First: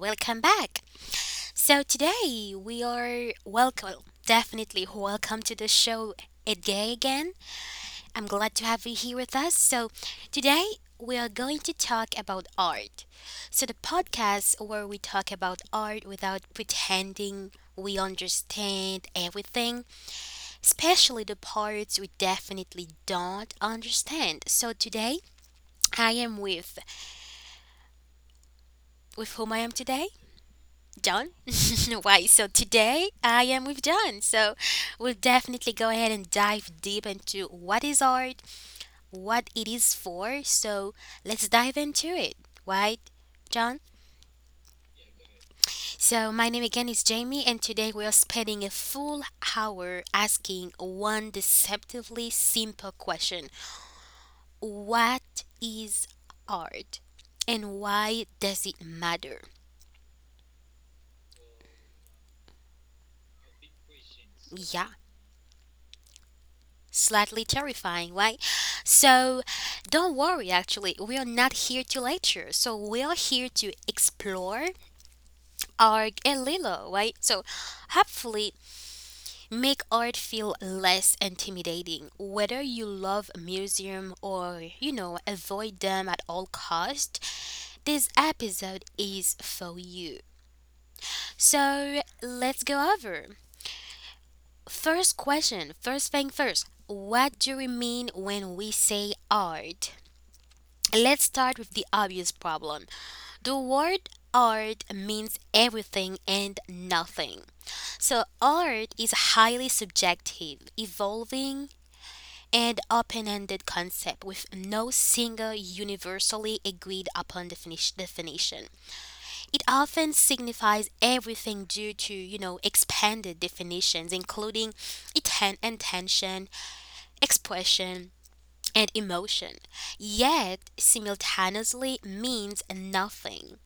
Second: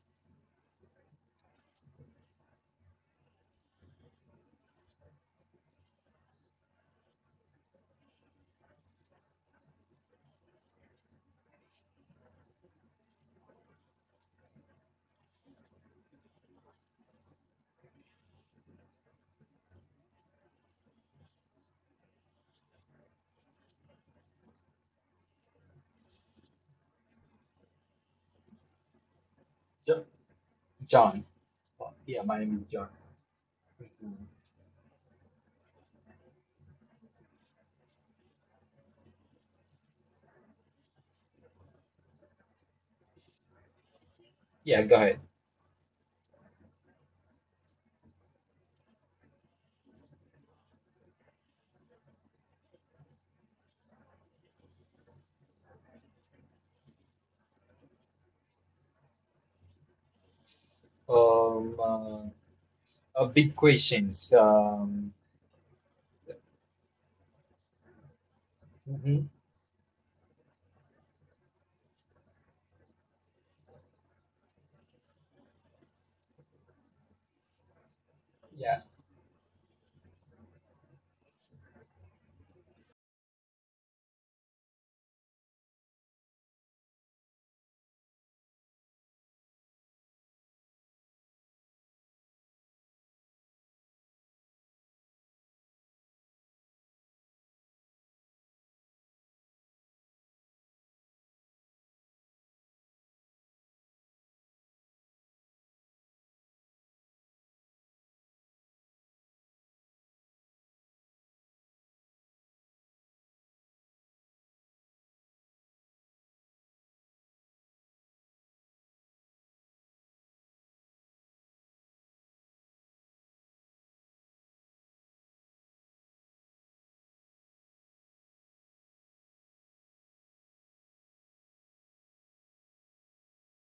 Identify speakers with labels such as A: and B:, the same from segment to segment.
A: welcome back. So today we are welcome, well, definitely welcome to the show Edgay again. I'm glad to have you here with us. So today we are going to talk about art. So the podcast where we talk about art without pretending we understand everything, especially the parts we definitely don't understand. So today I am with whom I am
B: Jo-
A: today?
B: John.
A: John.
B: Yeah,
A: Why?
B: my
A: So
B: name is John.
A: today I am with
B: Mhm.
A: John. So we'll definitely go ahead and dive deep into what is art, what it is for. So let's dive into it. Right, John?
B: Yeah, go ahead.
A: So my name again is Jamie, and today we are spending a full hour asking one deceptively simple question: what is art, and why does it matter?
B: Um, uh, big questions.
A: Yeah. Slightly terrifying, right?
B: Mhm.
A: So don't worry, actually, we are not here to lecture. So we are here to explore art a little, right? So hopefully
B: Yeah.
A: make art feel less intimidating, whether you love a museum or avoid them at all cost. This episode is for you. So let's go over. First question, first thing first. What do we mean when we say art? Let's start with the obvious problem. The word art means everything and nothing. So, art is a highly subjective, evolving, and open ended concept with no single universally agreed upon definition. It often signifies everything due to expanded definitions, including intention, expression, and emotion, yet simultaneously means nothing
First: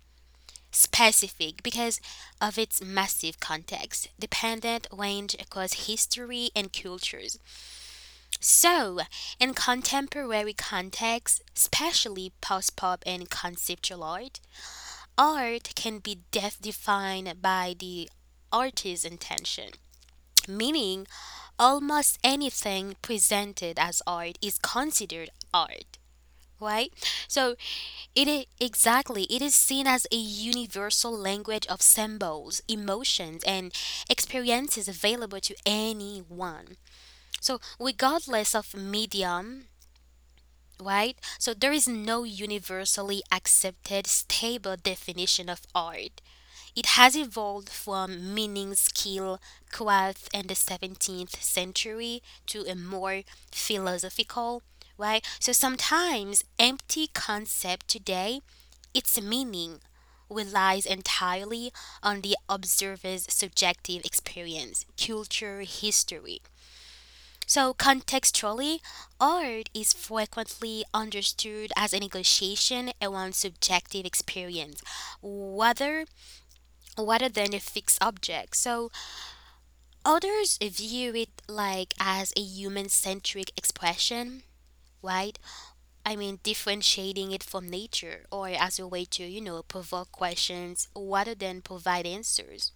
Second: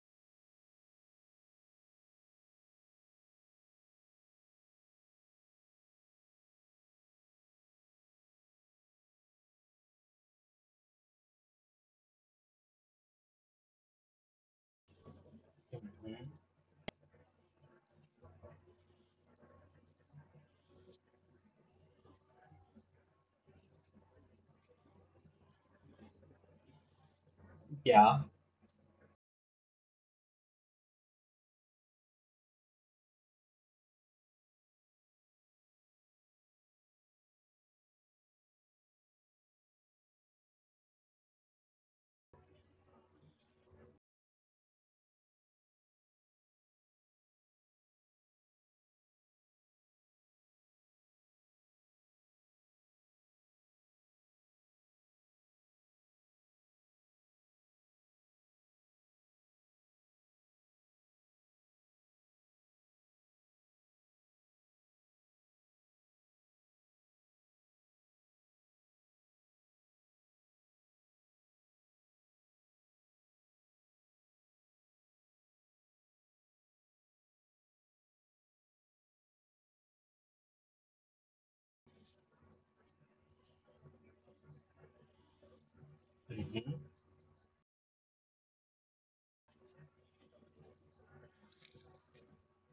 A: specific because of its massive context, dependent range across history and cultures. So, in contemporary contexts, especially post pop and conceptual art, art can
B: Mhm.
A: be defined by the artist's intention, meaning almost anything presented as art is considered art, right? So
B: Yeah.
A: it is exactly. It is seen as a universal language of symbols, emotions, and experiences available to anyone. So, regardless of medium, right? So, there is no universally accepted stable definition of art. It has evolved from meaning skill craft in the 17th century to a more philosophical, right? So sometimes empty concept today, its meaning relies entirely on the observer's subjective experience, culture, history. So contextually, art is frequently understood as a negotiation around subjective experience, whether rather than a fixed object. So others view it like as a human centric expression, right? I mean,
B: Mhm.
A: differentiating it from nature or as a way to provoke questions rather than provide answers.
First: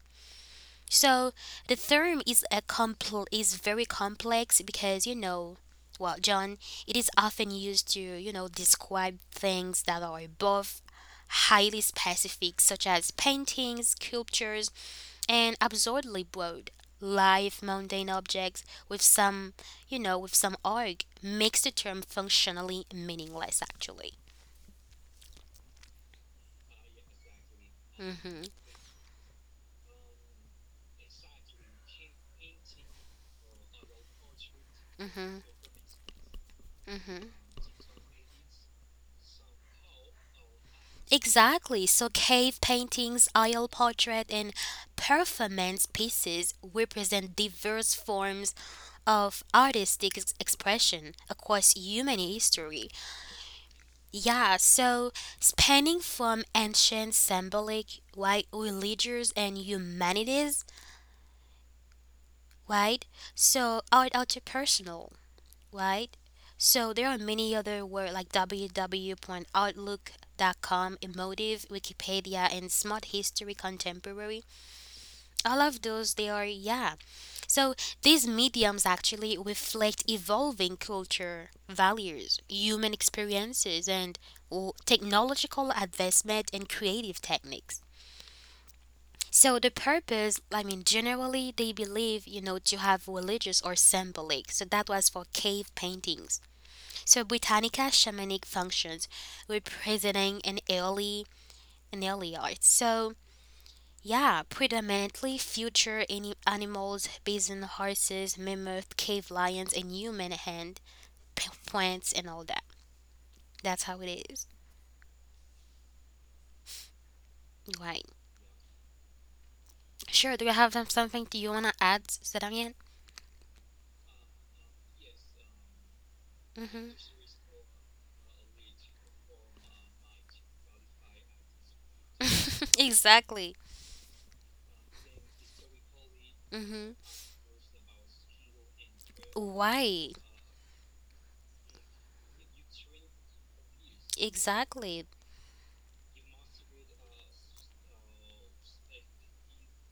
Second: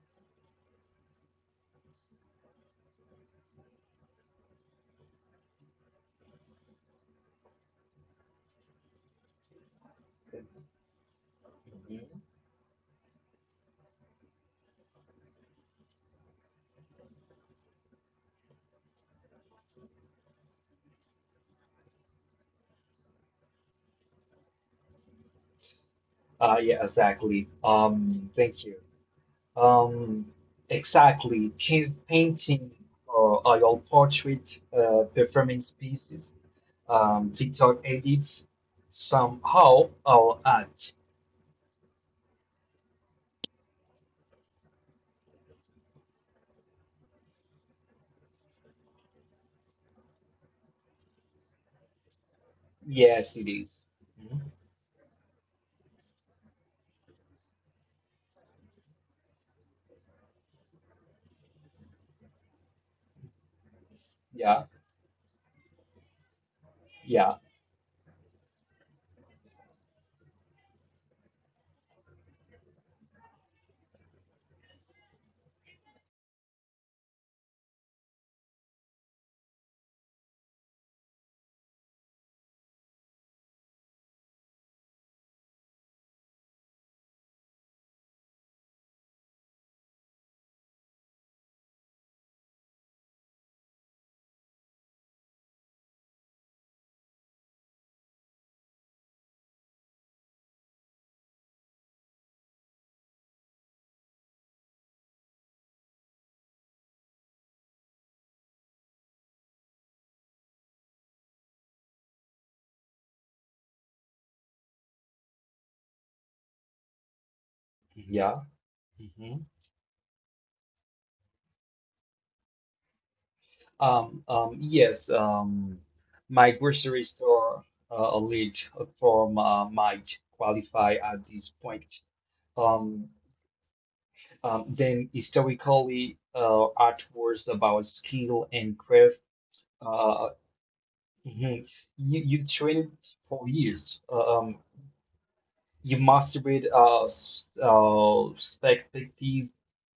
A: So the term is very complex because well, John, it is often used to describe things that are both highly
B: Mhm.
A: specific, such as paintings, sculptures, and absurdly broad. Live mundane objects with some arg makes the term functionally meaningless, actually.
B: Yeah, exactly.
A: Hmm.
B: Thank you. Um, exactly. Painting or oil portrait performance pieces, TikTok edits, somehow all art.
A: Exactly. So cave paintings, oil portrait, and performance pieces represent diverse forms of artistic expression across human history.
B: Yes, it is. Mhm.
A: Yeah, so spanning from ancient symbolic, right, religious and humanities, right? So out to
B: Yeah,
A: personal, right? So there are
B: yeah,
A: many other words like www.outlook.com, Emotive, Wikipedia, and Smart History Contemporary. All of those, they are, yeah. So these mediums actually reflect evolving culture, values, human experiences, and oh, technological advancement and creative techniques. So the purpose, I mean, generally they believe to have religious or symbolic. So that was for cave paintings. So Britannica shamanic functions representing an early art. So yeah, predominantly future any animals, bison, horses, mammoth, cave lions, and human hand, plants, and all that. That's how it is.
B: Mhm.
A: Right.
B: yeah. Hmm.
A: Sure. Do you have something do you wanna add, Sadamian?
B: Yes, my grocery store lead from might qualify at this point.
A: Mm-hmm.
B: Um,
A: Exactly.
B: then historically,
A: Mm-hmm.
B: art was about skill and craft.
A: Why?
B: Uh, mhm. You trained for years.
A: Exactly.
B: You mastered perspective,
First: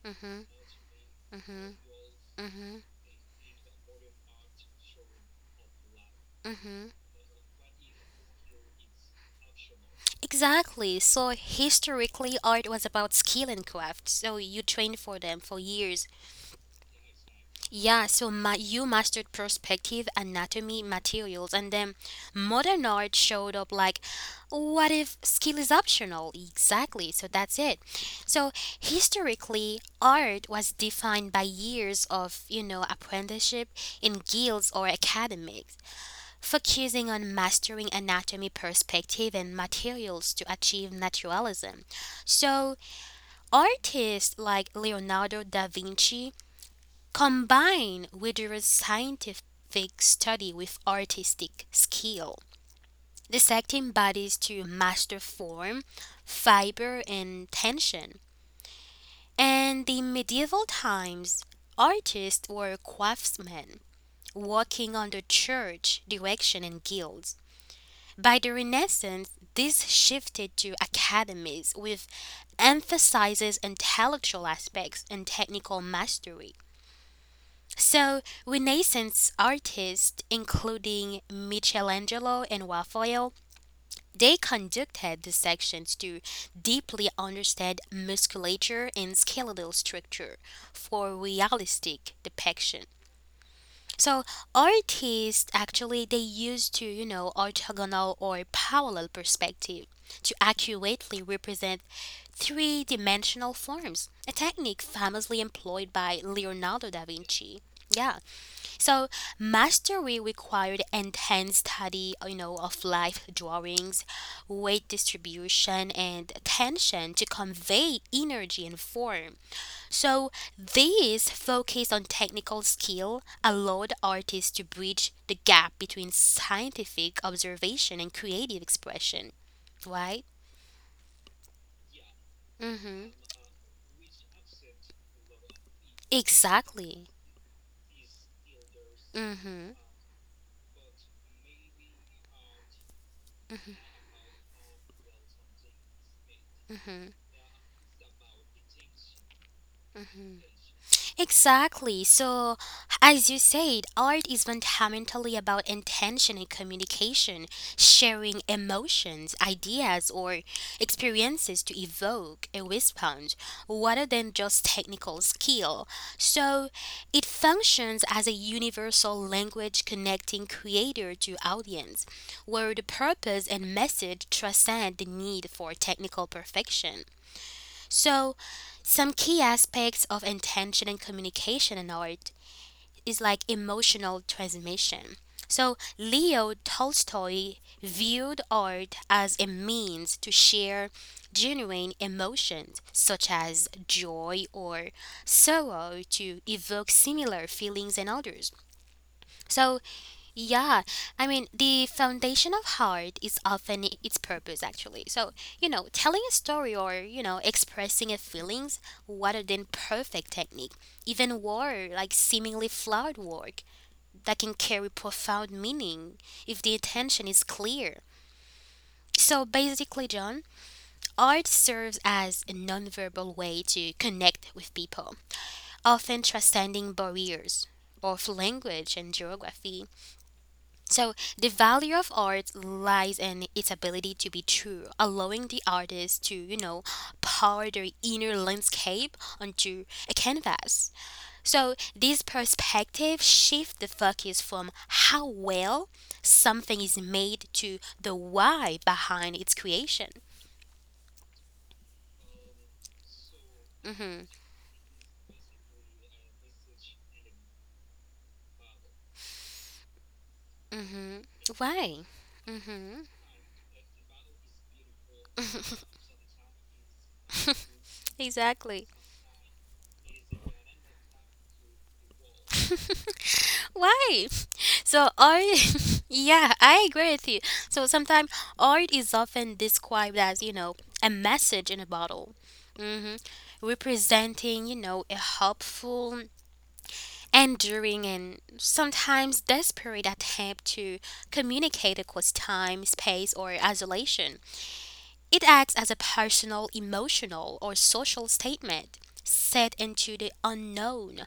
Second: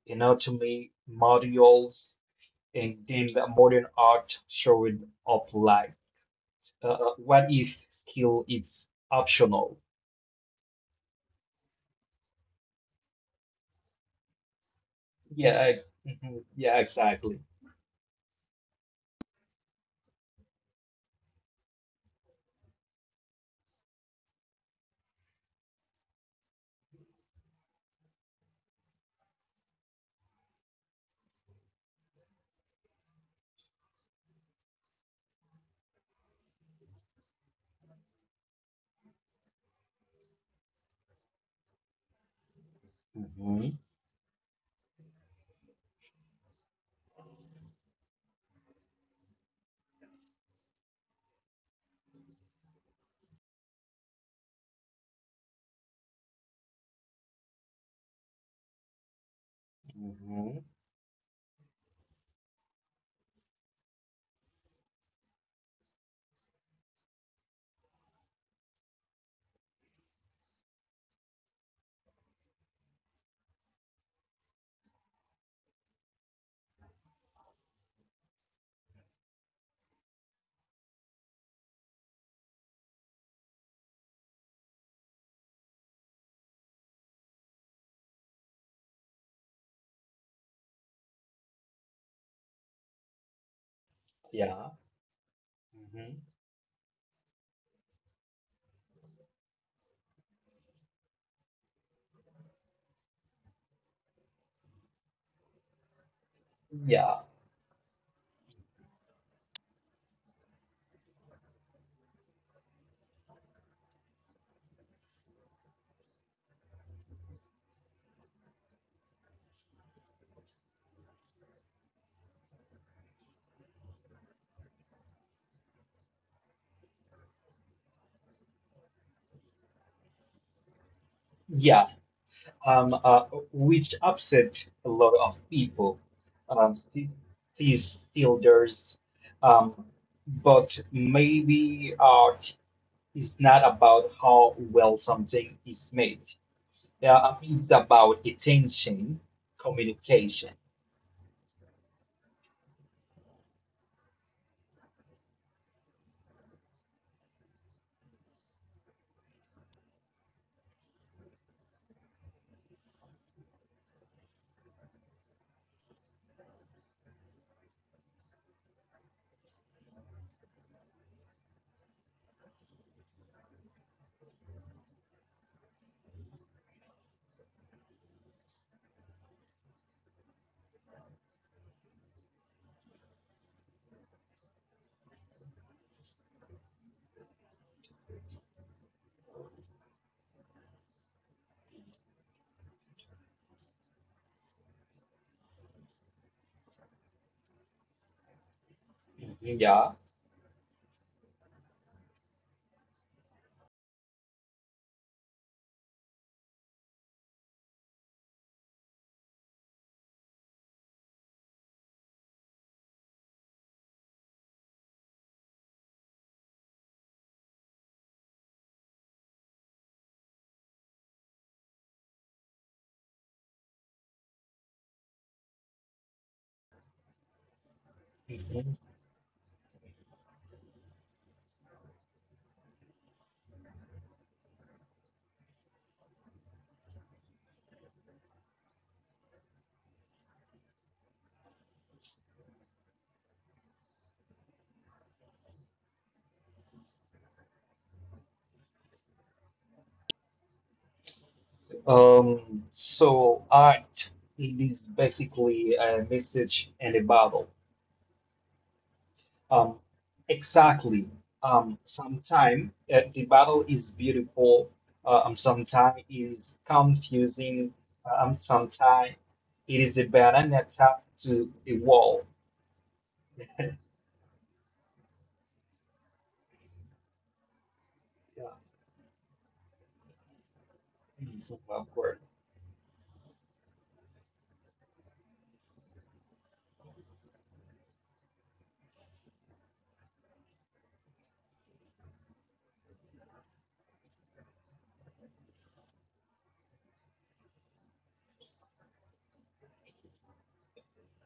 A: Mhm.
B: anatomy,
A: Mhm.
B: modules.
A: Mhm.
B: Until modern art showed up live.
A: Mhm.
B: What if skill is optional?
A: Exactly. So historically, art was about skill and craft. So you trained for them for
B: Yeah,
A: years.
B: mhm, yeah, exactly.
A: Yeah. So you mastered perspective, anatomy, materials, and then modern art showed up like, what if skill is optional? Exactly. So that's it. So historically, art was defined by years of apprenticeship in guilds or academics, focusing on mastering anatomy, perspective, and materials to achieve naturalism. So,
B: Hmm.
A: artists like Leonardo da Vinci combine rigorous scientific study with artistic skill, dissecting bodies to master form, fiber, and tension. And the
B: Hmm.
A: medieval times, artists were craftsmen working under church direction and guilds. By the Renaissance, this shifted to academies with emphasizes intellectual aspects and technical mastery. So, Renaissance artists, including Michelangelo and Raphael, they conducted the sections to deeply understand musculature and skeletal structure for realistic depiction. So
B: Yeah,
A: artists actually they
B: hmm
A: used to orthogonal or parallel perspective to accurately represent three-dimensional forms, a technique famously employed by Leonardo da
B: yeah,
A: Vinci. Yeah. So mastery required enhanced study of life drawings, weight distribution, and tension to convey energy and form. So these focus on technical skill allowed artists to bridge the gap between scientific observation and creative expression. Right?
B: yeah. Um, uh, which upset a lot of people. Um,
A: Exactly.
B: sti- these elders.
A: Mm.
B: Um, but maybe art is not about how well something is made. Yeah, I mean, it's about attention, communication.
A: Exactly. So, as you said, art is fundamentally about intention and communication, sharing emotions, ideas, or experiences to evoke a response rather than just technical skill. So, it functions as a universal language connecting creator to audience, where the purpose and message transcend the need for technical perfection. So, some key aspects of intention and communication in art is like emotional transmission. So, Leo Tolstoy viewed art as a means to share genuine emotions such as joy or sorrow to evoke similar feelings in others.
B: Mhm.
A: So,
B: Yeah.
A: yeah, I mean, the foundation of art is often its purpose, actually. So, telling a story or expressing a feelings rather than perfect technique, even war, like seemingly flawed work, that can carry profound meaning if the intention is clear. So basically, John, art serves as a nonverbal way to connect with people, often transcending barriers of
B: Mhm.
A: language and geography. So, the value of art lies in its ability to be true, allowing the artist to pour their inner landscape onto a canvas. So, this perspective shifts the focus from how well something is made to the why behind its creation.
B: So art,
A: Mm-hmm.
B: it is basically a message and a battle. Um, exactly.
A: Mm-hmm. Why?
B: Sometimes
A: Mm-hmm.
B: the battle is beautiful. Sometimes is confusing.
A: Exactly.
B: Sometimes it is a banana tapped to a wall. Yeah,
A: Why? So art, yeah, I agree with you. So sometimes art is often described as a
B: mhm.
A: message in a
B: Of course.
A: bottle, hmm representing a hopeful, enduring, and sometimes desperate attempt to communicate across time, space, or isolation. It acts as a personal, emotional, or social statement set into the unknown,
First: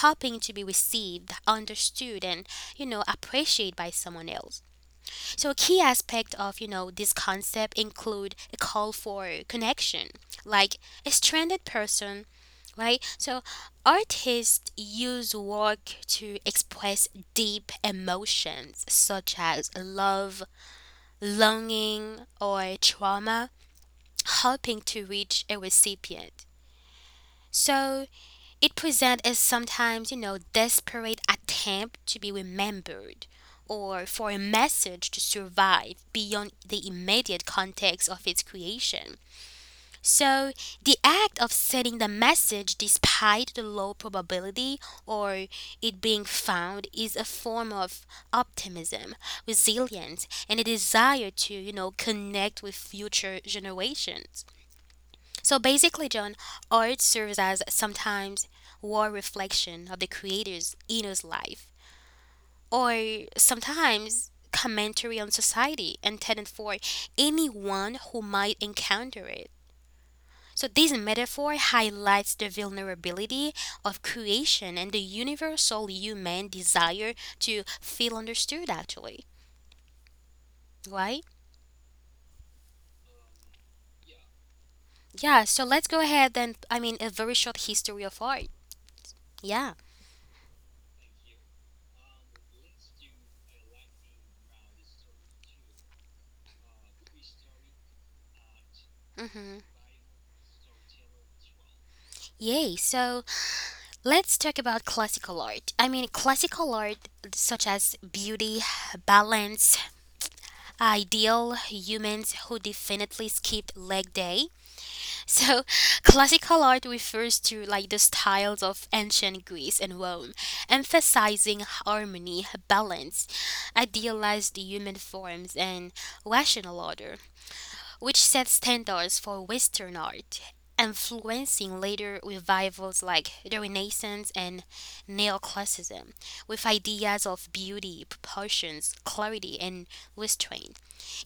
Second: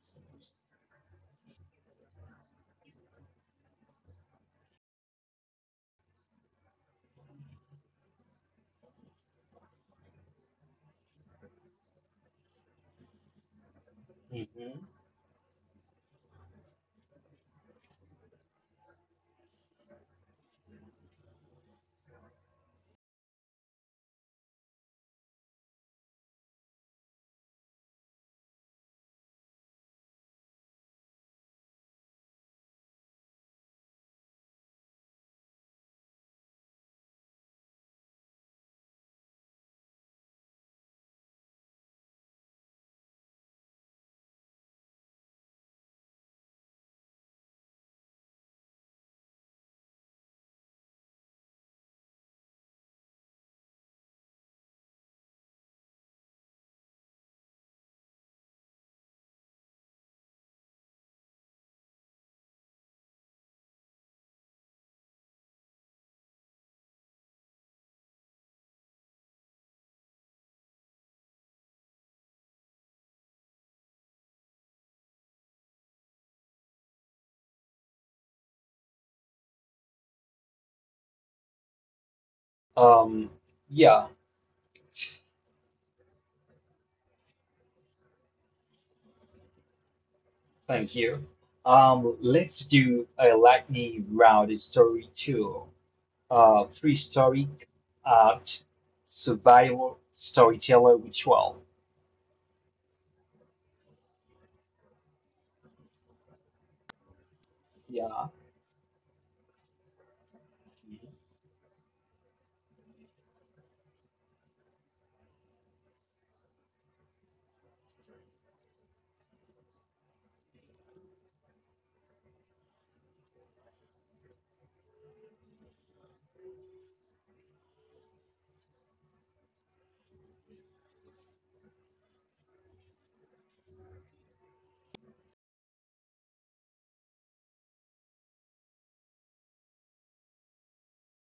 A: hoping to be received, understood, and appreciated by someone else. So a key aspect of this concept include a call for connection, like a stranded person, right? So artists
B: Mhm.
A: use work to express deep emotions such as love, longing, or trauma, hoping to reach a recipient. So it presents as sometimes desperate attempt to be remembered or for a message to survive beyond the immediate context of its creation. So the act of sending the message despite the low probability or it being found is a form of optimism, resilience, and a desire to connect with future generations. So basically, John, art serves as sometimes war reflection of the creator's inner life, or sometimes commentary on society intended for anyone who might encounter it. So this metaphor highlights the vulnerability of creation and the universal human desire to feel understood actually, right?
B: Um, yeah.
A: Yeah, so let's go ahead and I mean a very short history of art. Yeah.
B: Thank you. Let's do a lightning round story two. Three story art
A: Mhm.
B: survival storyteller ritual.
A: Yay. So let's talk about classical art. I mean, classical art such as
B: Yeah.
A: beauty, balance, ideal humans who definitely skipped leg day. So, classical art refers to like the styles of ancient Greece and Rome, emphasizing harmony, balance, idealized human forms, and rational order which set standards for Western art, influencing later revivals like the Renaissance and Neoclassicism, with ideas of beauty, proportions, clarity, and restraint.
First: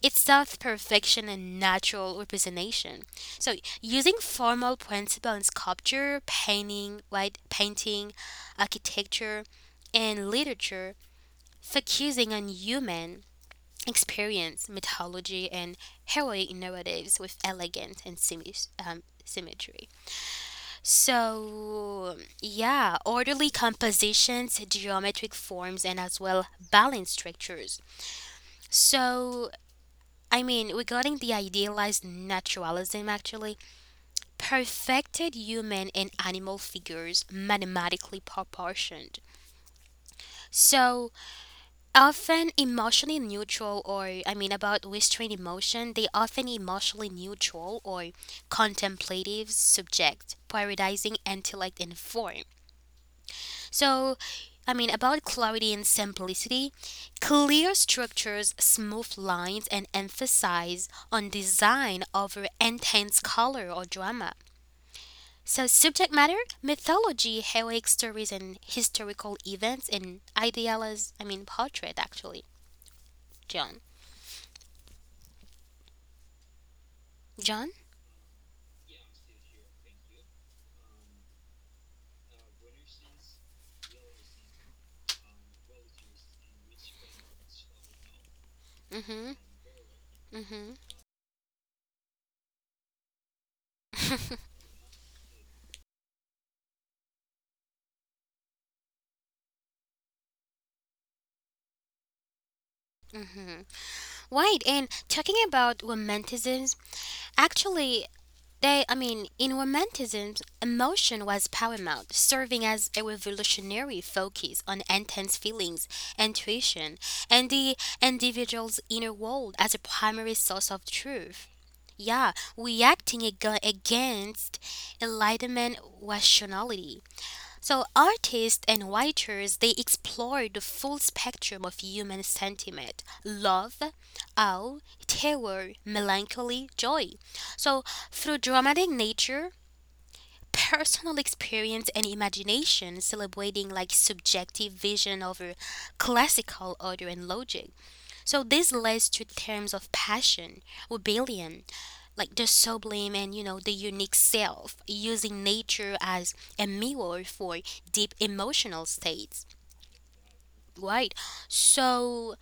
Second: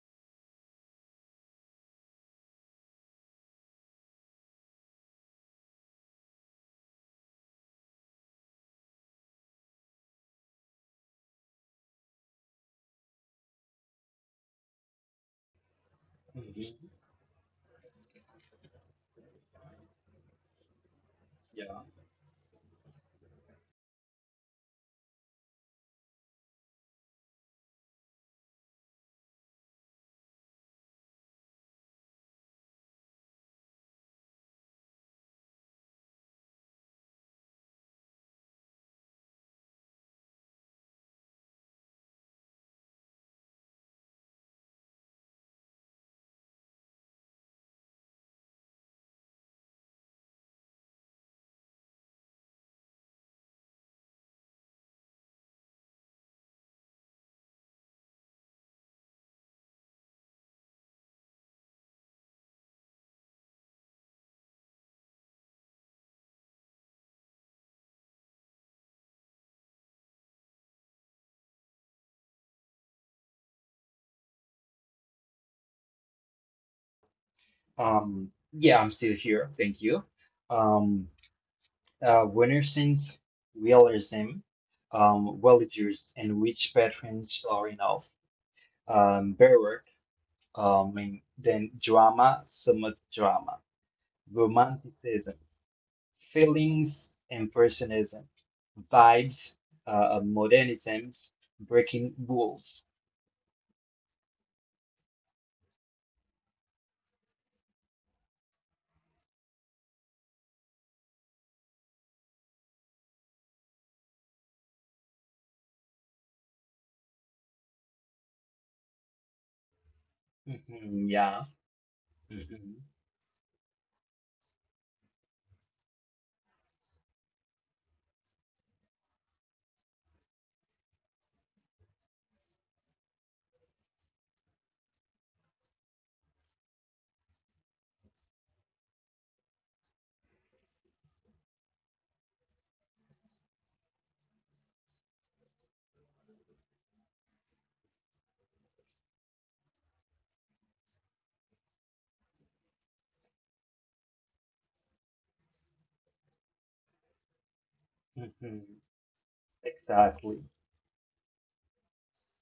A: It sought perfection and natural representation. So, using formal principles in sculpture, painting, architecture, and literature, focusing on human experience mythology and heroic
B: Mhm.
A: narratives with elegance and symmetry. So, yeah, orderly compositions, geometric forms, and as well balanced structures. So, I mean, regarding the idealized naturalism, actually, perfected human and animal figures mathematically proportioned. So, often emotionally neutral or I mean about restrained emotion, they often emotionally neutral or contemplative subject prioritizing intellect and form. So I mean about clarity and simplicity, clear structures, smooth lines, and emphasize on design over intense color or drama. So subject matter, mythology, heroic stories and historical events, and idealized I mean portrait actually, john John?
B: Yeah, I'm still here. Thank you. Um, Winnerson's realism, villagers and which patrons are enough.
A: Mm-hmm.
B: Berwick,
A: Mm-hmm.
B: and then drama, somewhat drama, romanticism. Feelings, impressionism, vibes, modernisms, breaking rules.
A: Mm-hmm. Right. And talking about romanticism, actually, they, I mean, in romanticism, emotion was paramount, serving as a revolutionary focus on intense feelings, intuition, and the individual's inner world as a primary source of
B: Mhm, yeah.
A: truth. Yeah,
B: Mhm,
A: reacting against enlightenment rationality. So, artists and writers, they explore the full spectrum of human sentiment love, awe, terror, melancholy, joy. So, through dramatic nature, personal experience, and imagination, celebrating like subjective vision over classical order and logic. So, this leads to terms of passion, rebellion, like the sublime and the unique self using nature as a mirror for deep
B: mhm,
A: emotional states,
B: exactly.
A: right. So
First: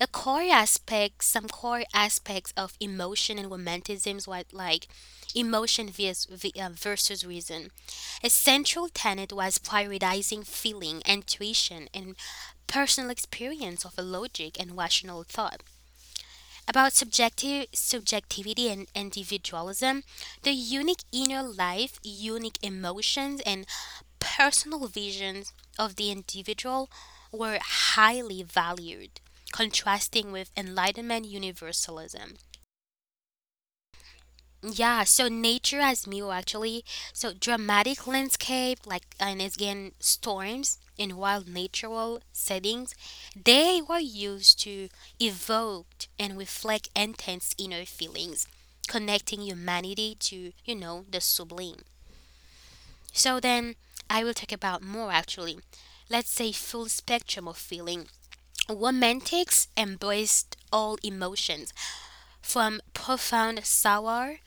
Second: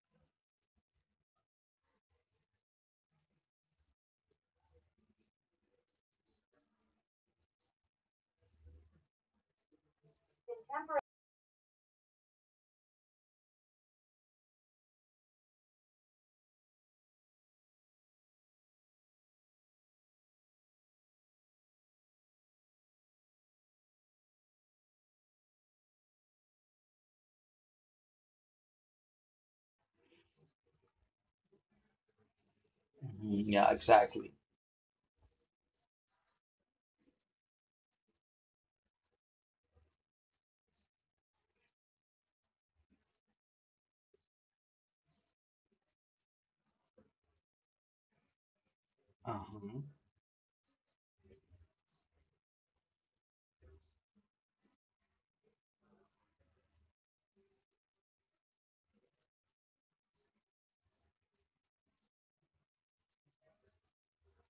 A: a core aspects of emotion and romanticism is what, like emotion versus reason. A central tenet was prioritizing feeling, intuition, and personal experience of a logic and rational thought about subjective subjectivity and individualism, the unique inner life, unique emotions, and personal visions of the individual were highly valued, contrasting with enlightenment universalism.
B: Mhm, yeah, exactly.
A: Yeah, so nature as Mew actually. So dramatic landscape, and again storms and wild natural settings, they were used to evoke and reflect intense inner feelings, connecting
B: Uh-huh.
A: humanity to, the sublime. So then I will talk about more actually. Let's say full spectrum of feeling. Romantics embraced all emotions, from profound sorrow,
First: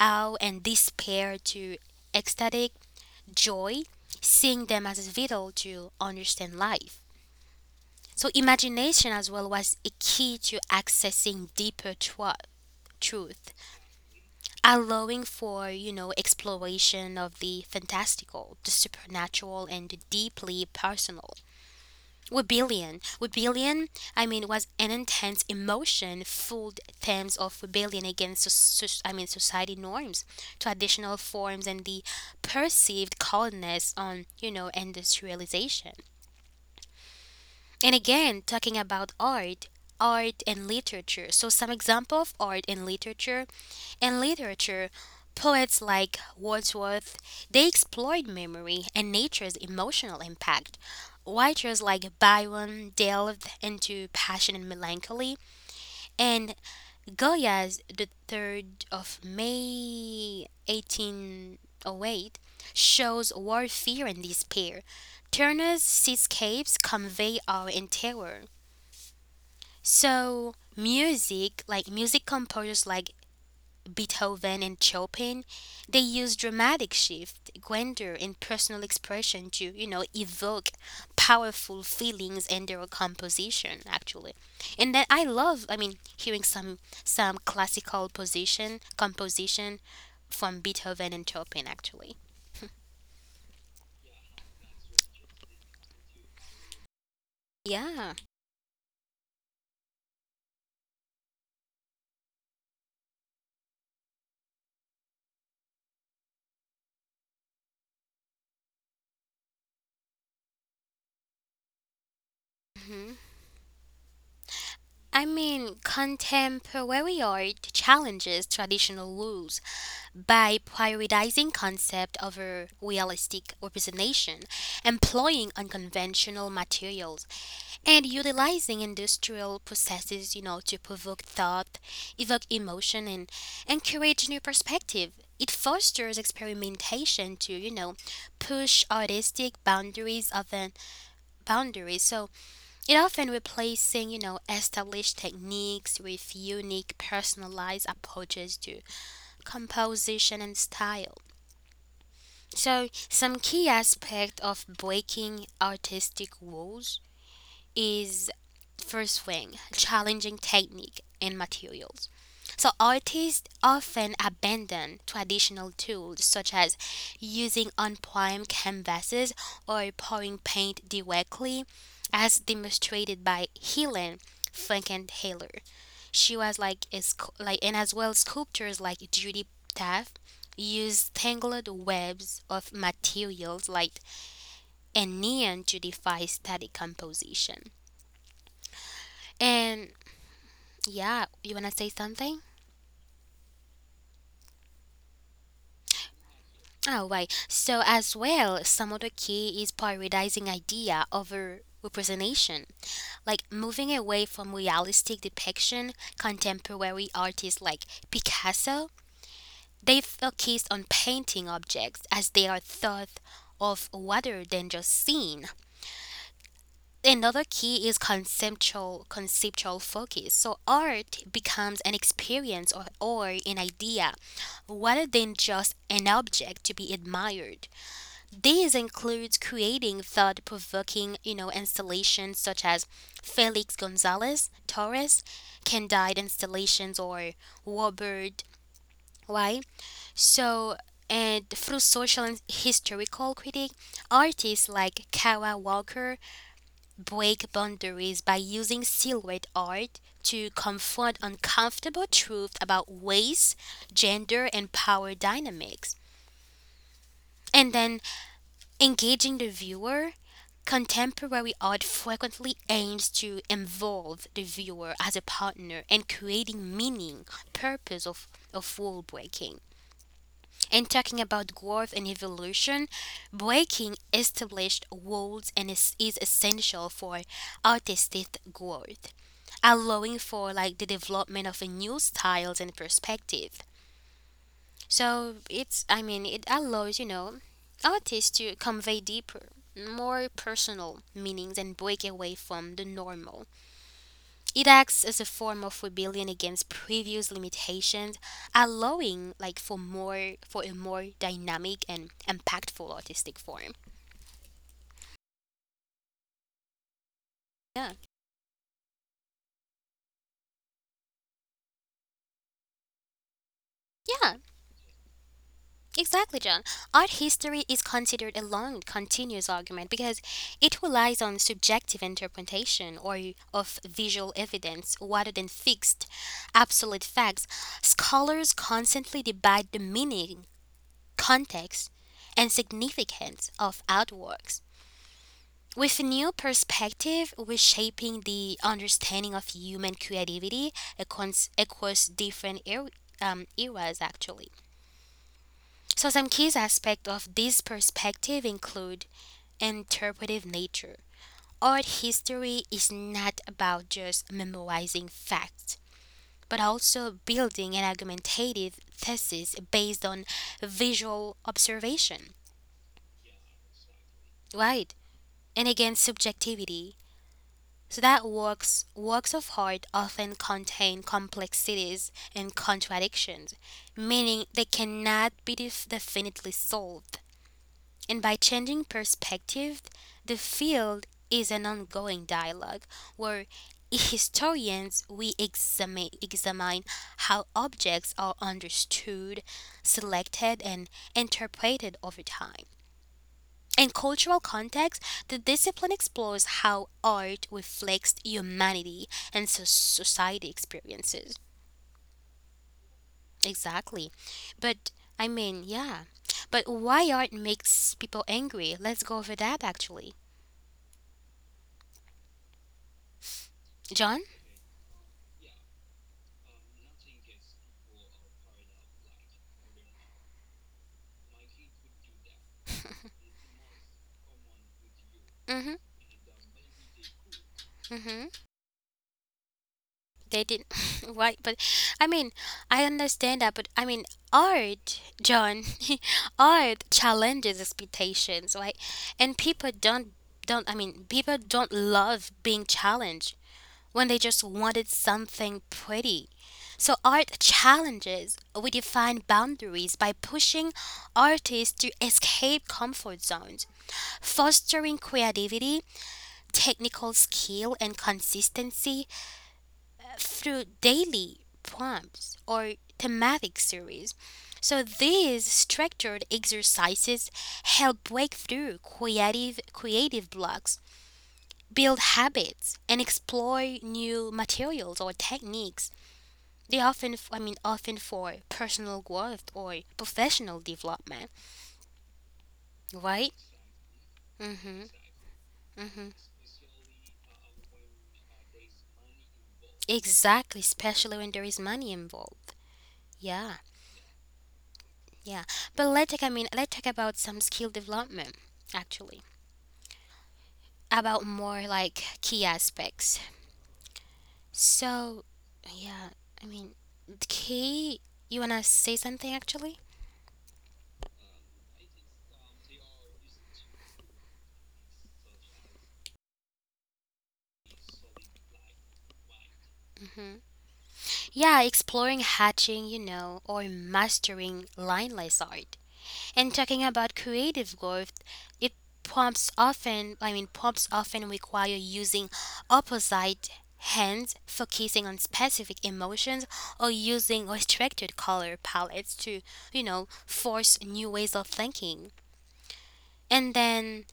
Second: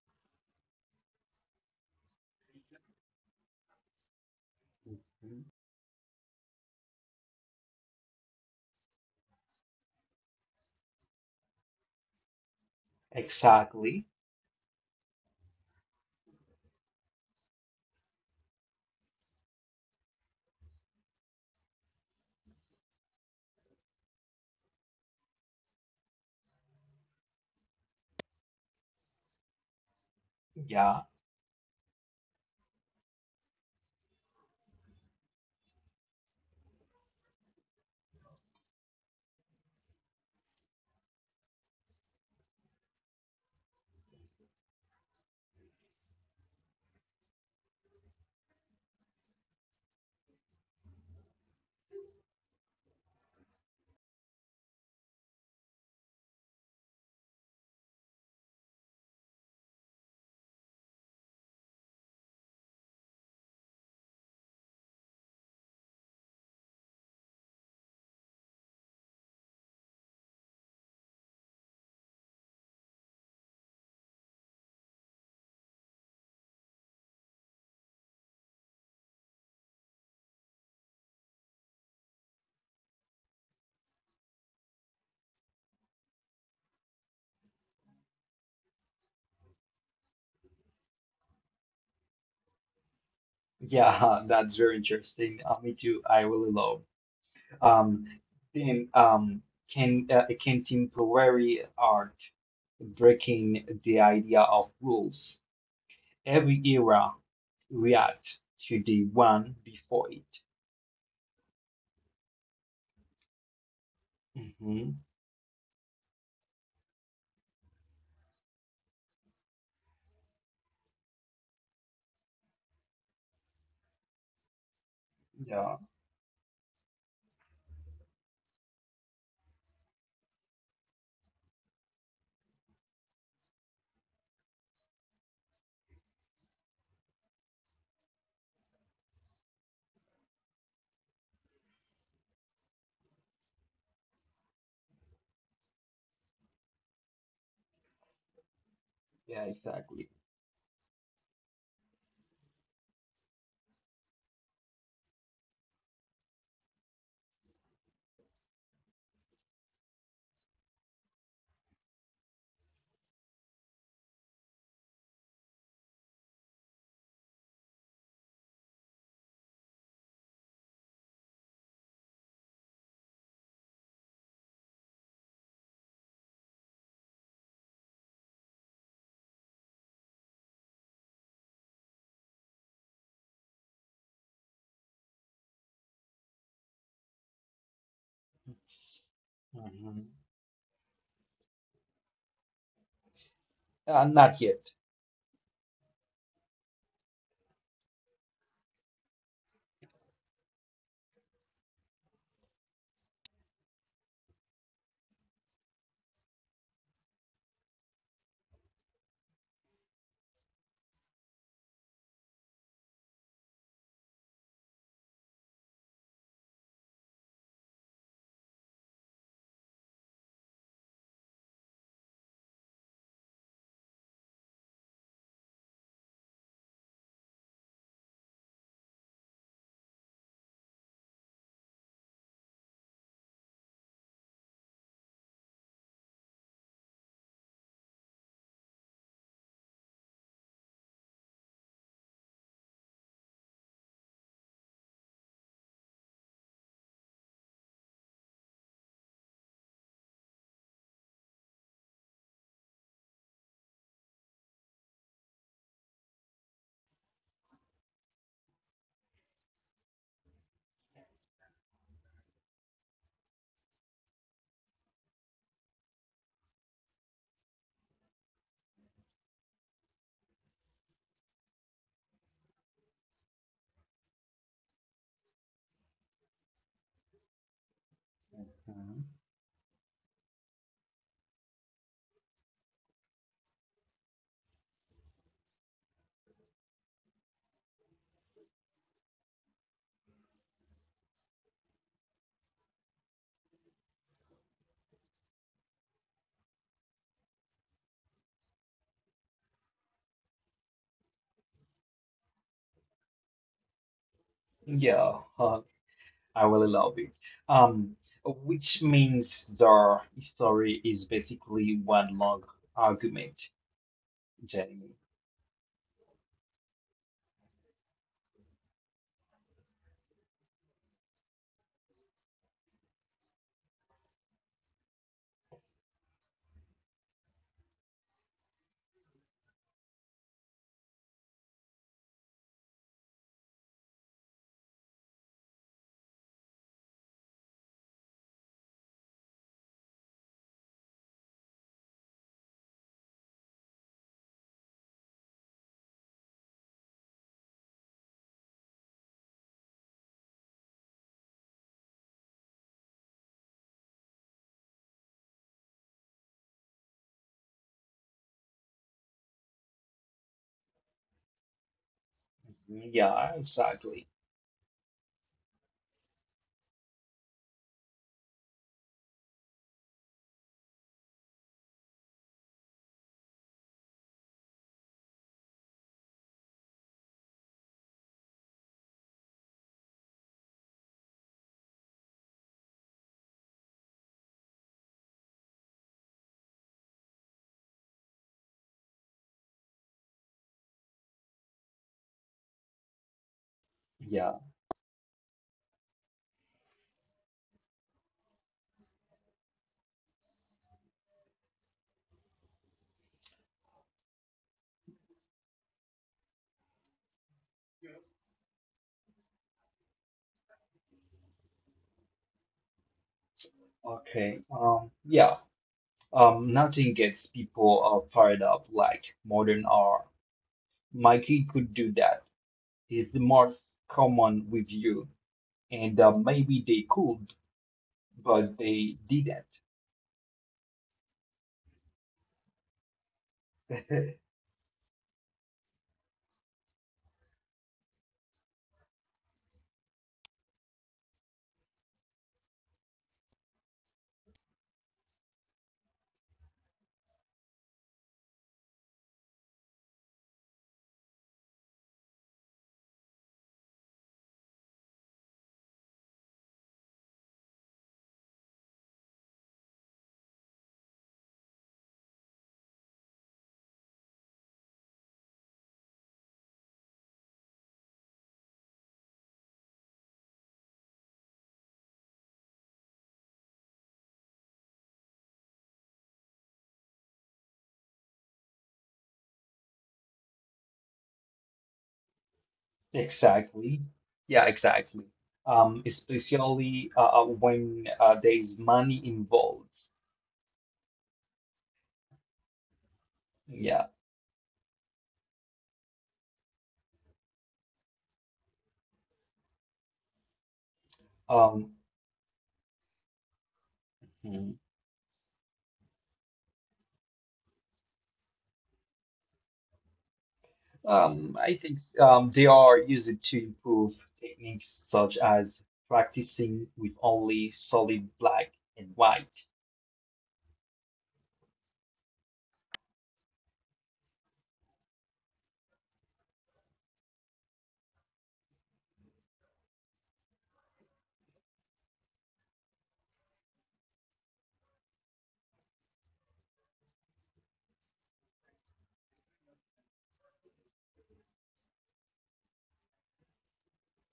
A: awe, and despair to ecstatic joy, seeing them as
B: Mhm,
A: vital to understand life. So, imagination as well was a key to accessing deeper truth,
B: exactly.
A: allowing for, exploration of the fantastical, the supernatural, and the deeply personal. Rebellion. Rebellion, I mean, was an intense emotion fueled themes of rebellion against, I mean, society norms,
B: Yeah.
A: traditional forms, and the perceived coldness on, industrialization. And again, talking about art, art and literature. So some example of art and literature in literature, poets like Wordsworth, they explored memory and nature's emotional impact. Writers like Byron delved into passion and melancholy, and Goya's The Third of May 1808 shows warfare and despair. Turner's seascapes convey awe and terror. So music, like music composers like Beethoven and Chopin, they use dramatic shift, grandeur, and personal expression to, evoke powerful feelings in their composition, actually. And then I love, I mean, hearing some classical position composition from Beethoven and Chopin, actually.
B: Yeah, that's very interesting. Me too. I really love. Um,
A: Yeah.
B: then, um, can contemporary art breaking the idea of rules. Every era reacts to the one before it. Hmm.
A: I mean, contemporary art challenges traditional rules by prioritizing concept over realistic representation, employing
B: Yeah,
A: unconventional materials, and utilizing industrial processes, to provoke thought, evoke emotion, and encourage new perspective. It fosters experimentation to, push artistic boundaries of an boundaries. So it often replacing, established techniques with unique personalized approaches to
B: yeah,
A: composition and
B: exactly.
A: style. So, some key aspect of breaking artistic rules is first thing challenging technique and materials. So artists often abandon traditional tools such as using unprimed canvases or pouring paint directly, as demonstrated by Helen Frankenthaler. She was like a and as well sculptors like Judy Taft use tangled webs of materials like and neon to defy static composition. And yeah, you wanna
B: Hmm.
A: say something?
B: Not yet.
A: Oh right. So as well, some of the key is prioritizing idea over representation, like moving away from realistic depiction. Contemporary artists like Picasso, they focused on painting objects as they are thought of rather than just seen. Another key is conceptual focus, so art becomes an experience or an idea rather than just an object to be admired. This includes creating thought-provoking, installations such as Felix Gonzalez Torres candide installations or Robert, right. So and through social and historical critique, artists like Kara Walker break boundaries by using silhouette art to confront uncomfortable truths about race, gender, and power dynamics. And then engaging the viewer, contemporary art frequently aims to involve the viewer as a partner in creating meaning, purpose of rule breaking. And talking about growth and evolution, breaking established walls and is essential for artistic growth,
B: Mhm.
A: allowing for like the development of a new styles and perspective. So it's I mean it allows, artists to convey deeper, more personal meanings and break away from the normal. It acts as a form of rebellion against previous limitations, allowing like for a more dynamic and impactful artistic form.
B: Yeah, I really love it.
A: Yeah.
B: Um, which means the story is basically one long argument,
A: Yeah,
B: Jenny.
A: exactly, John. Art history is considered a long, continuous argument because it relies on subjective interpretation or of visual evidence rather than fixed, absolute facts. Scholars constantly debate the meaning, context, and significance of artworks. With a new perspective, we're shaping the understanding of human creativity across different eras, actually. So, some key aspects of this perspective include interpretive nature. Art history is not about just memorizing facts, but also building an argumentative thesis based on visual observation,
B: Mhm. Yeah, exactly.
A: right? And again, subjectivity. So that works of art often contain complexities and contradictions, meaning they cannot be definitely solved. And by changing perspective, the field is an ongoing dialogue where historians we examine how objects are understood, selected, and interpreted over time. In
B: Yeah.
A: cultural context, the discipline explores how art reflects humanity and society experiences. Exactly. But I mean, yeah. But why art makes people angry? Let's go over that actually. John?
B: Okay. Yeah. Nothing gets people fired up like modern art. Mikey could do that is the most common with you.
A: Mhm.
B: And maybe they could,
A: Mhm.
B: but they didn't.
A: They didn't. Why? But I mean, I understand that. But I mean, art, John, art challenges expectations, right? And people don't don't. I mean, people don't love being challenged when they just wanted something pretty. So art challenges. We define boundaries by pushing artists to escape comfort zones, fostering creativity, technical skill, and consistency through daily prompts or thematic series. So these structured exercises help break through creative blocks, build habits, and explore new materials or techniques. They often, for personal growth or professional development, right?
B: Exactly. Yeah,
A: Hmm.
B: exactly. Um,
A: Hmm.
B: especially uh, uh, when there is money involved.
A: Exactly, especially when there is money involved. Yeah,
B: Yeah.
A: yeah. But let's talk. I mean, let's talk about some skill development actually, about more
B: Um,
A: like key aspects.
B: mhm.
A: So, yeah, I mean, the key. You wanna say something actually?
B: I think they are used to improve techniques such as practicing with only solid black and white.
A: Hmm. Yeah, exploring hatching, or mastering lineless art. And talking about creative growth, it prompts often require using opposite hands, focusing on specific emotions, or structured color palettes to, force new ways of thinking. And then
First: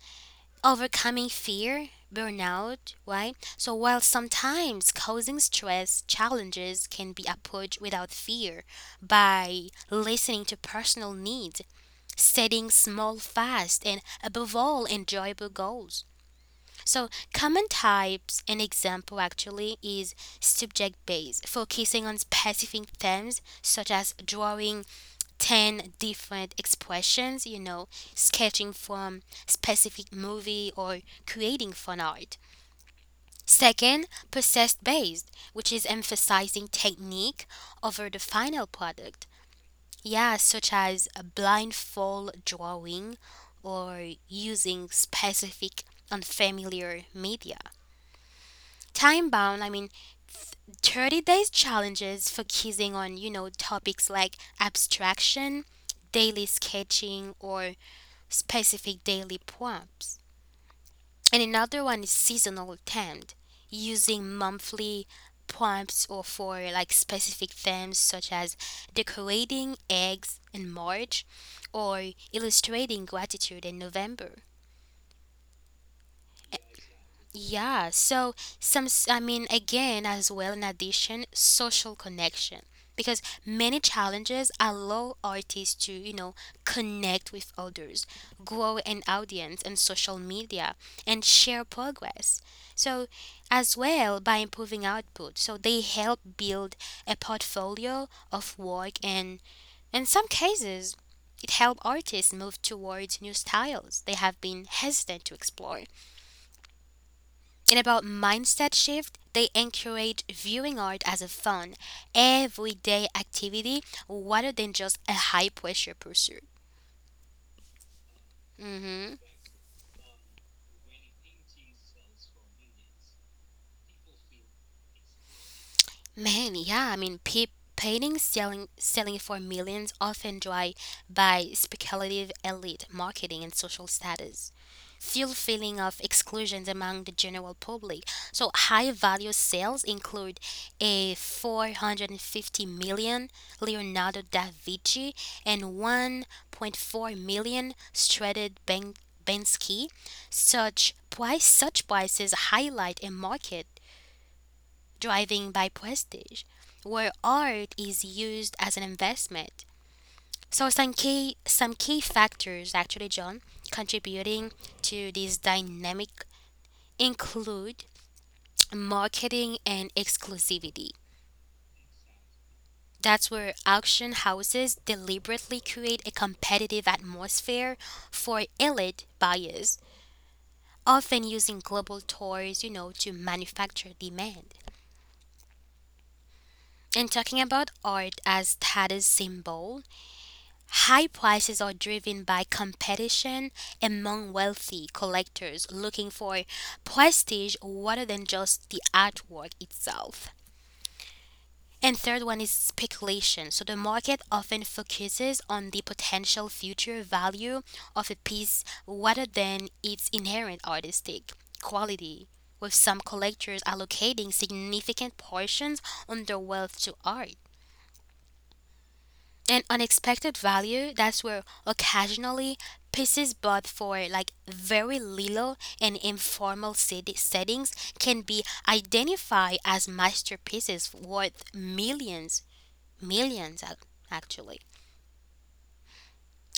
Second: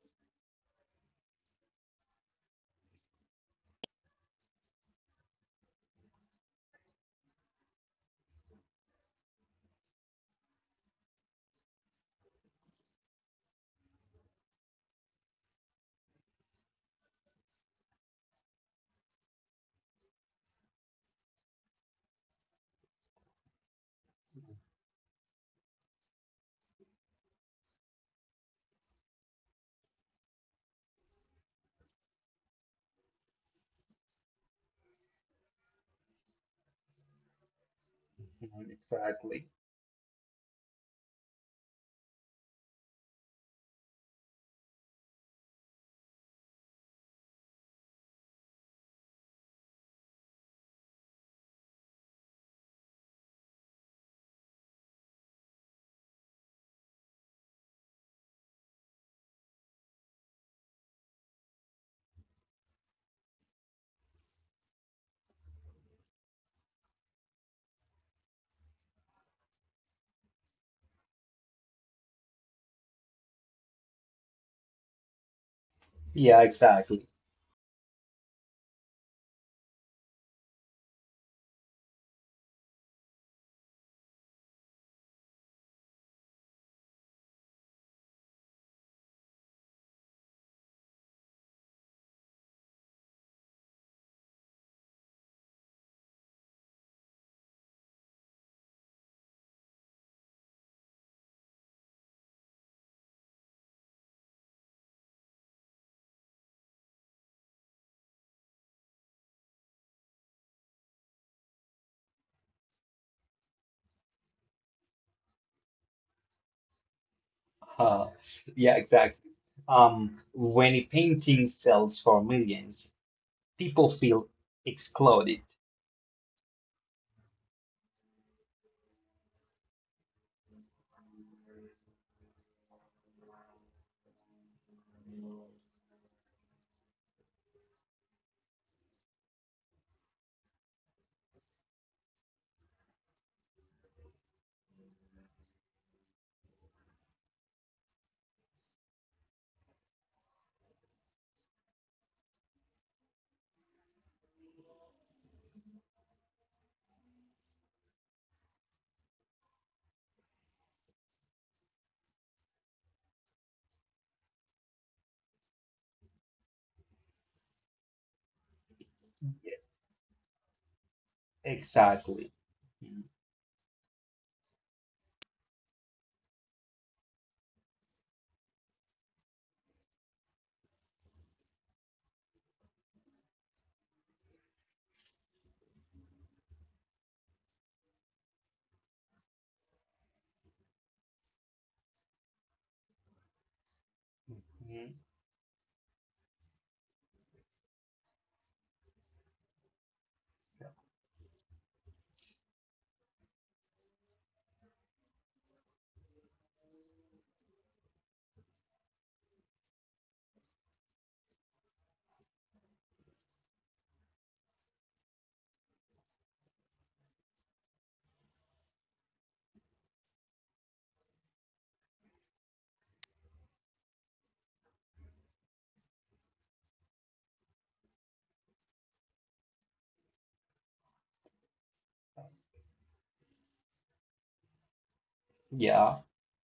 A: overcoming fear, burnout, right? So while sometimes causing stress, challenges can be approached without fear by listening to personal needs, setting small, fast, and above all, enjoyable goals. So common types and example actually is subject based, focusing on specific themes such as drawing 10 different expressions, sketching from specific movie or creating fun art. Second, process based, which is emphasizing technique over the final
B: Mhm,
A: product.
B: exactly.
A: Yeah, such as a blindfold drawing or using specific unfamiliar media time bound, th- 30 days challenges focusing on, topics like abstraction, daily sketching, or specific daily prompts. And another one is seasonal themed, using monthly prompts or for like specific themes such as decorating eggs in March or illustrating gratitude in November.
B: Yeah, exactly.
A: Yeah, so I mean, again, as well, in addition, social connection. Because many challenges allow artists to, connect with others, grow an audience on social media, and share progress. So, as well, by improving output, so they help build a portfolio of work, and in some cases, it help artists move towards new styles they have been hesitant to explore. And about mindset shift, they encourage viewing art as a fun, everyday activity rather than just a high pressure pursuit.
B: Uh, yeah,
A: Hmm.
B: exactly. When a painting sells for millions, people feel excluded.
A: Man, yeah, I mean, paintings selling for millions often drive by speculative elite marketing and social status. Fuel feeling of exclusions among the general public. So high value sales include a 450 million Leonardo da Vinci and 1.4 million Stradiv Ben Bensky. Such prices highlight a market driving by prestige, where art is used as an investment. So some key factors actually, John, contributing to this dynamic include marketing and exclusivity.
B: Exactly. Mhm.
A: That's where auction houses deliberately create a competitive atmosphere for elite buyers, often using global tours, to manufacture demand. And talking about art as status symbols, high prices are driven by competition among wealthy
B: Mhm.
A: collectors looking for prestige rather than just the artwork itself. And third one is speculation. So the market often focuses on the potential future value of a piece rather than its inherent artistic quality, with some collectors allocating significant portions on their wealth to art. And unexpected value, that's where occasionally pieces bought for like very little and informal settings can be identified as masterpieces worth millions actually.
B: Yeah,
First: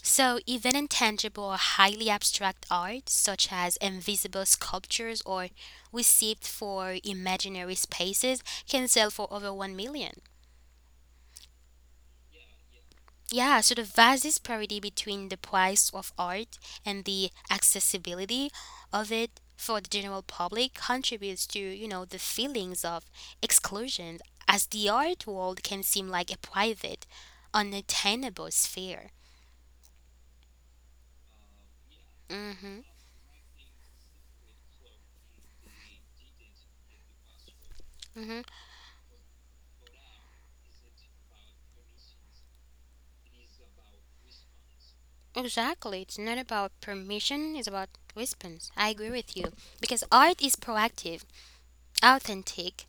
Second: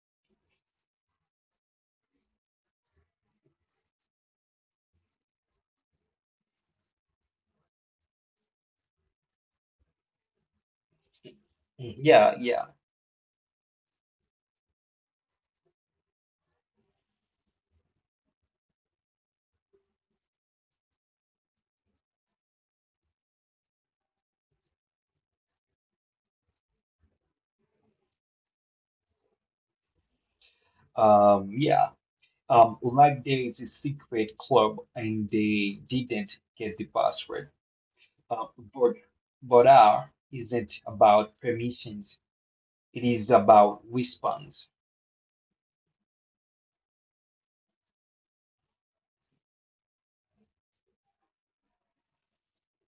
A: So even intangible or highly abstract art such as invisible sculptures or received for imaginary spaces can sell for over 1 million.
B: Mhm. Yeah, yeah.
A: Yeah, so the vast disparity between the price of art and the accessibility of it for the general public contributes to, the feelings of exclusion, as the art world can seem like a private, unattainable sphere.
B: Yeah.
A: Mm-hmm.
B: Like there is a secret club and they didn't get the password.
A: Mm-hmm.
B: Uh, but but art isn't about permissions. It is about response.
A: Exactly. It's not about permission, it's about response. I agree with you. Because art is proactive, authentic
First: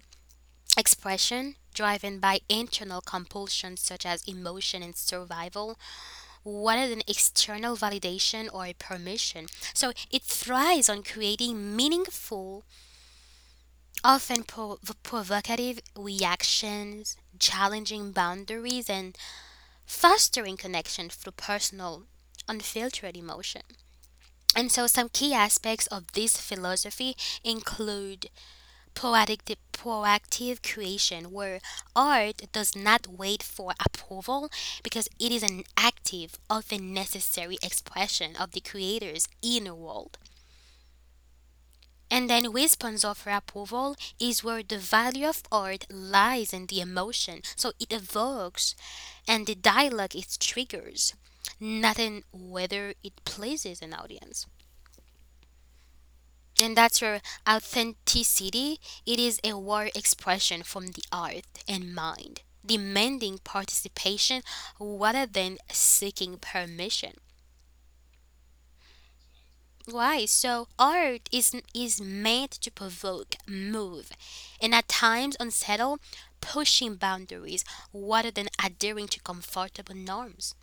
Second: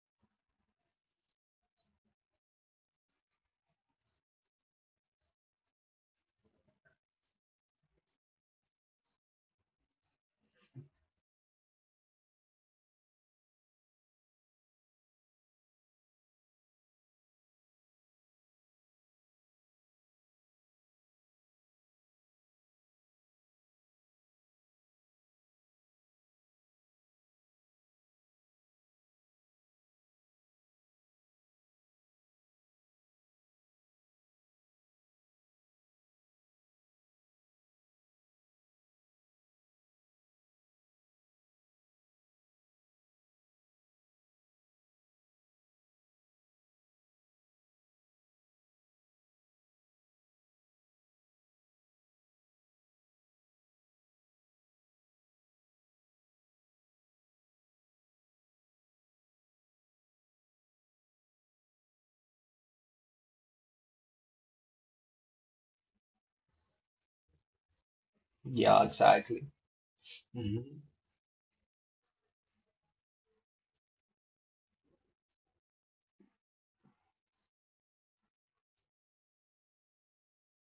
A: expression driven by internal compulsions such as emotion and survival rather than external validation or permission. So it thrives on creating meaningful, often provocative reactions, challenging boundaries, and fostering connection through personal, unfiltered emotion. And so, some key aspects of this philosophy include poetic the proactive creation where art does not wait for approval, because it is an active, often necessary expression of the creator's inner world. And then response of approval is where the value of art lies in the emotion so it evokes and the dialogue it triggers, not in whether it pleases an audience, and that's your authenticity. It is a word expression from the heart and mind, demanding participation rather than seeking permission.
B: Yeah, exactly.
A: Why? So art is meant to provoke, move, and at times unsettle, pushing boundaries rather than adhering to comfortable norms.